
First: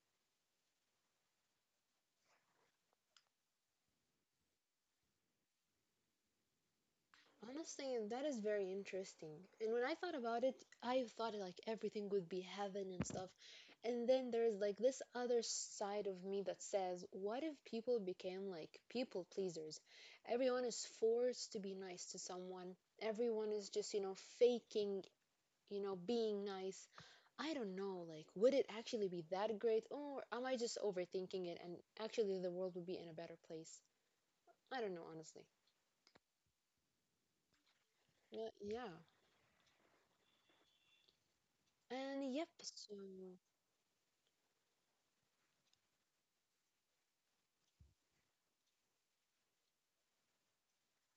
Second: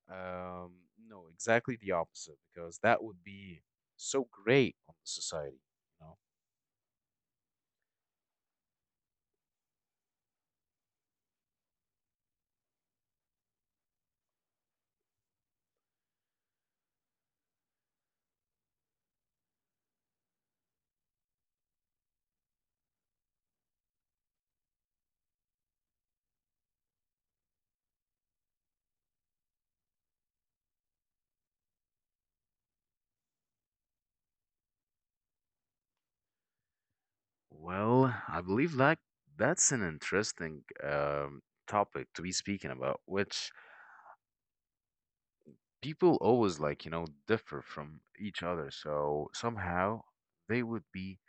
um, no, exactly the opposite, because that would be so great on the society. You. Honestly, that is very interesting. And when I thought about it, I thought like everything would be heaven and stuff. And then there's like this other side of me that says, what if people became like people pleasers? Everyone is forced to be nice to someone. Everyone is just, faking, being nice. I don't know, like, would it actually be that great? Or am I just overthinking it and actually the world would be in a better place? I don't know, honestly. Well, I Well, believe like yeah. that's an interesting topic to be And yep, speaking so. about, which people always like, you know, differ from each other. So somehow they would be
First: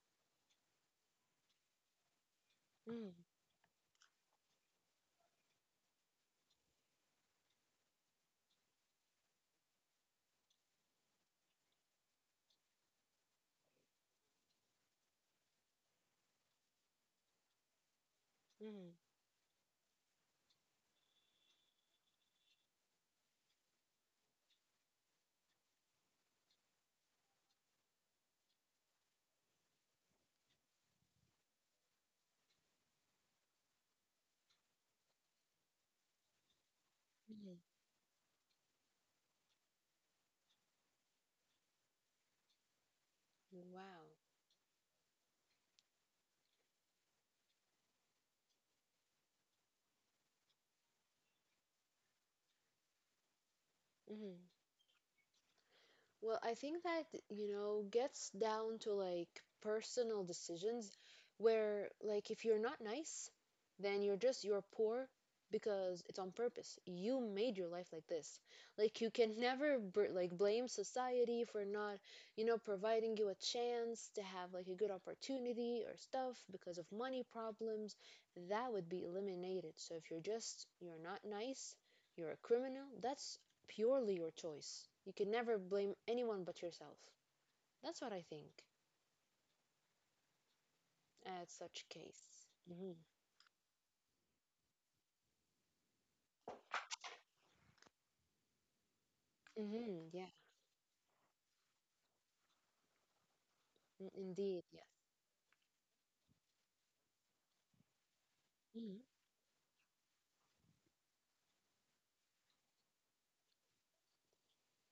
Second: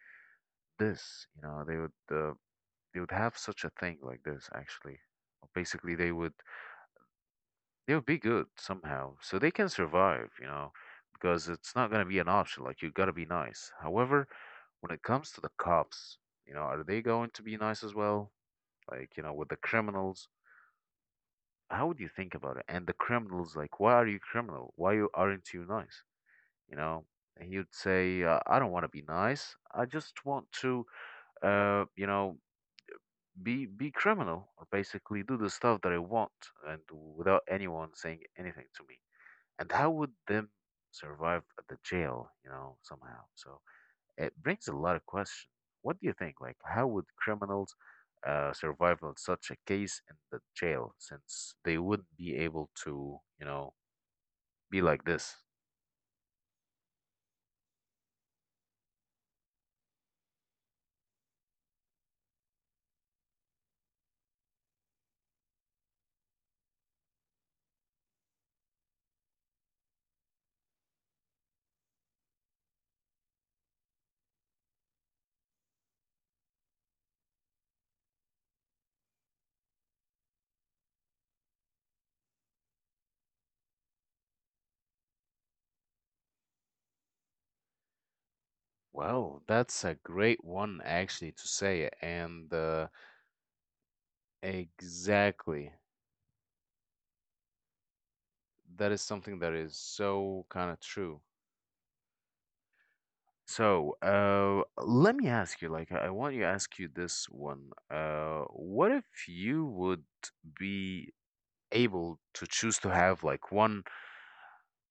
this, you know, they would Mm, have such a thing like this actually. Basically, they would be good somehow, so they can survive, you know, because it's not gonna be an option. Like you gotta be nice. However, when it comes to the cops, you know, are they going to be nice as well? mm, Like, you know, with the criminals how would you think about it? And the criminal's like, why are you criminal? Why you aren't you nice? You know, and you'd say, I don't want to be nice. I just want to, you know, be criminal or basically do the stuff that I want and without mm. anyone saying anything to me. And how would them survive at the jail? You know, somehow. So it Wow. brings a lot of questions. What do you think? Like, how would criminals survive on such a case in the jail since they wouldn't be able to, you know, Mm. be like this? Well, I think that, you know, gets down to like personal decisions where like if you're not nice, then you're just you're poor because it's on purpose. You made your life like this. Like you can never like blame society for not, you know, providing you a chance to have like a good opportunity or stuff because of money problems. That would be eliminated. So if you're just you're not nice, you're a criminal, that's purely your choice. You can never blame anyone but yourself. That's what I think Well, that's a great one actually to at say such it. And case. Hmm, exactly. That is something that is hmm. Yeah, so kind of true. So, mm, indeed. Yes. let me ask you, like, I want you to ask you this one. What Mhm. if you would be able to choose to have like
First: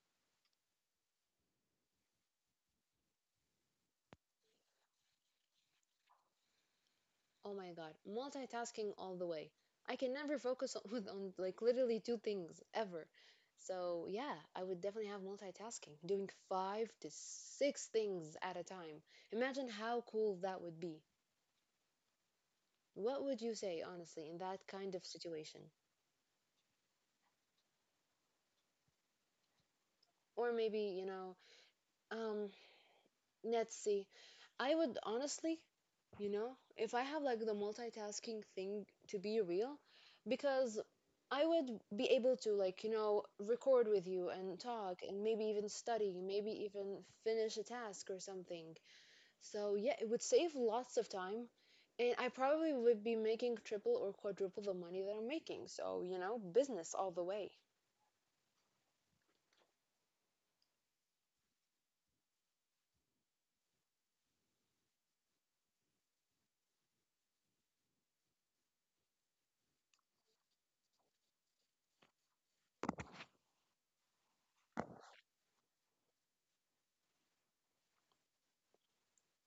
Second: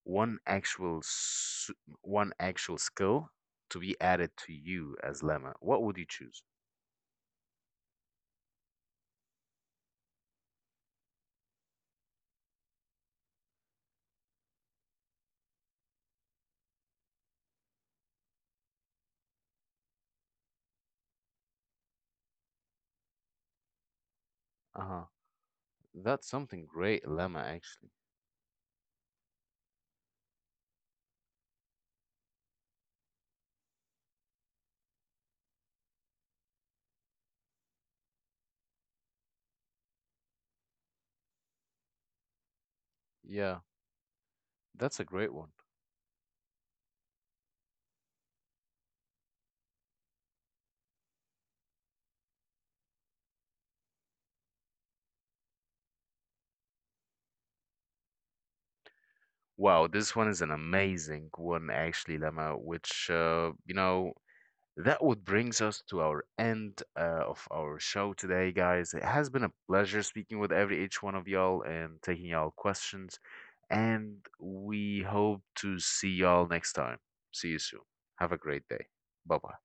one actual s- one actual skill to be added to you as Lemma, what would you choose? Oh my God, multitasking all the way. I can never focus on, on like literally two things ever. So yeah, I would definitely have multitasking, doing five to six things at a time. Imagine how cool that would be. What would you say, honestly, in that Uh-huh. kind of situation? That's something great, Lemma, actually. Or maybe, you know, um, let's see. I would honestly, you know, if I have like the multitasking thing to be real, because I would be able to like, you know, Yeah, record with you and that's a talk and great one. maybe even study, maybe even finish a task or something. So yeah, it would save lots of time. And I probably would be making triple or quadruple the money that I'm making. So, you know, business all the way. Wow, this one is an amazing one, actually, Lemma, which, you know, that would brings us to our end of our show today, guys. It has been a pleasure speaking with every each one of y'all and taking y'all questions. And we hope to see y'all next time. See you soon. Have a great day. Bye bye.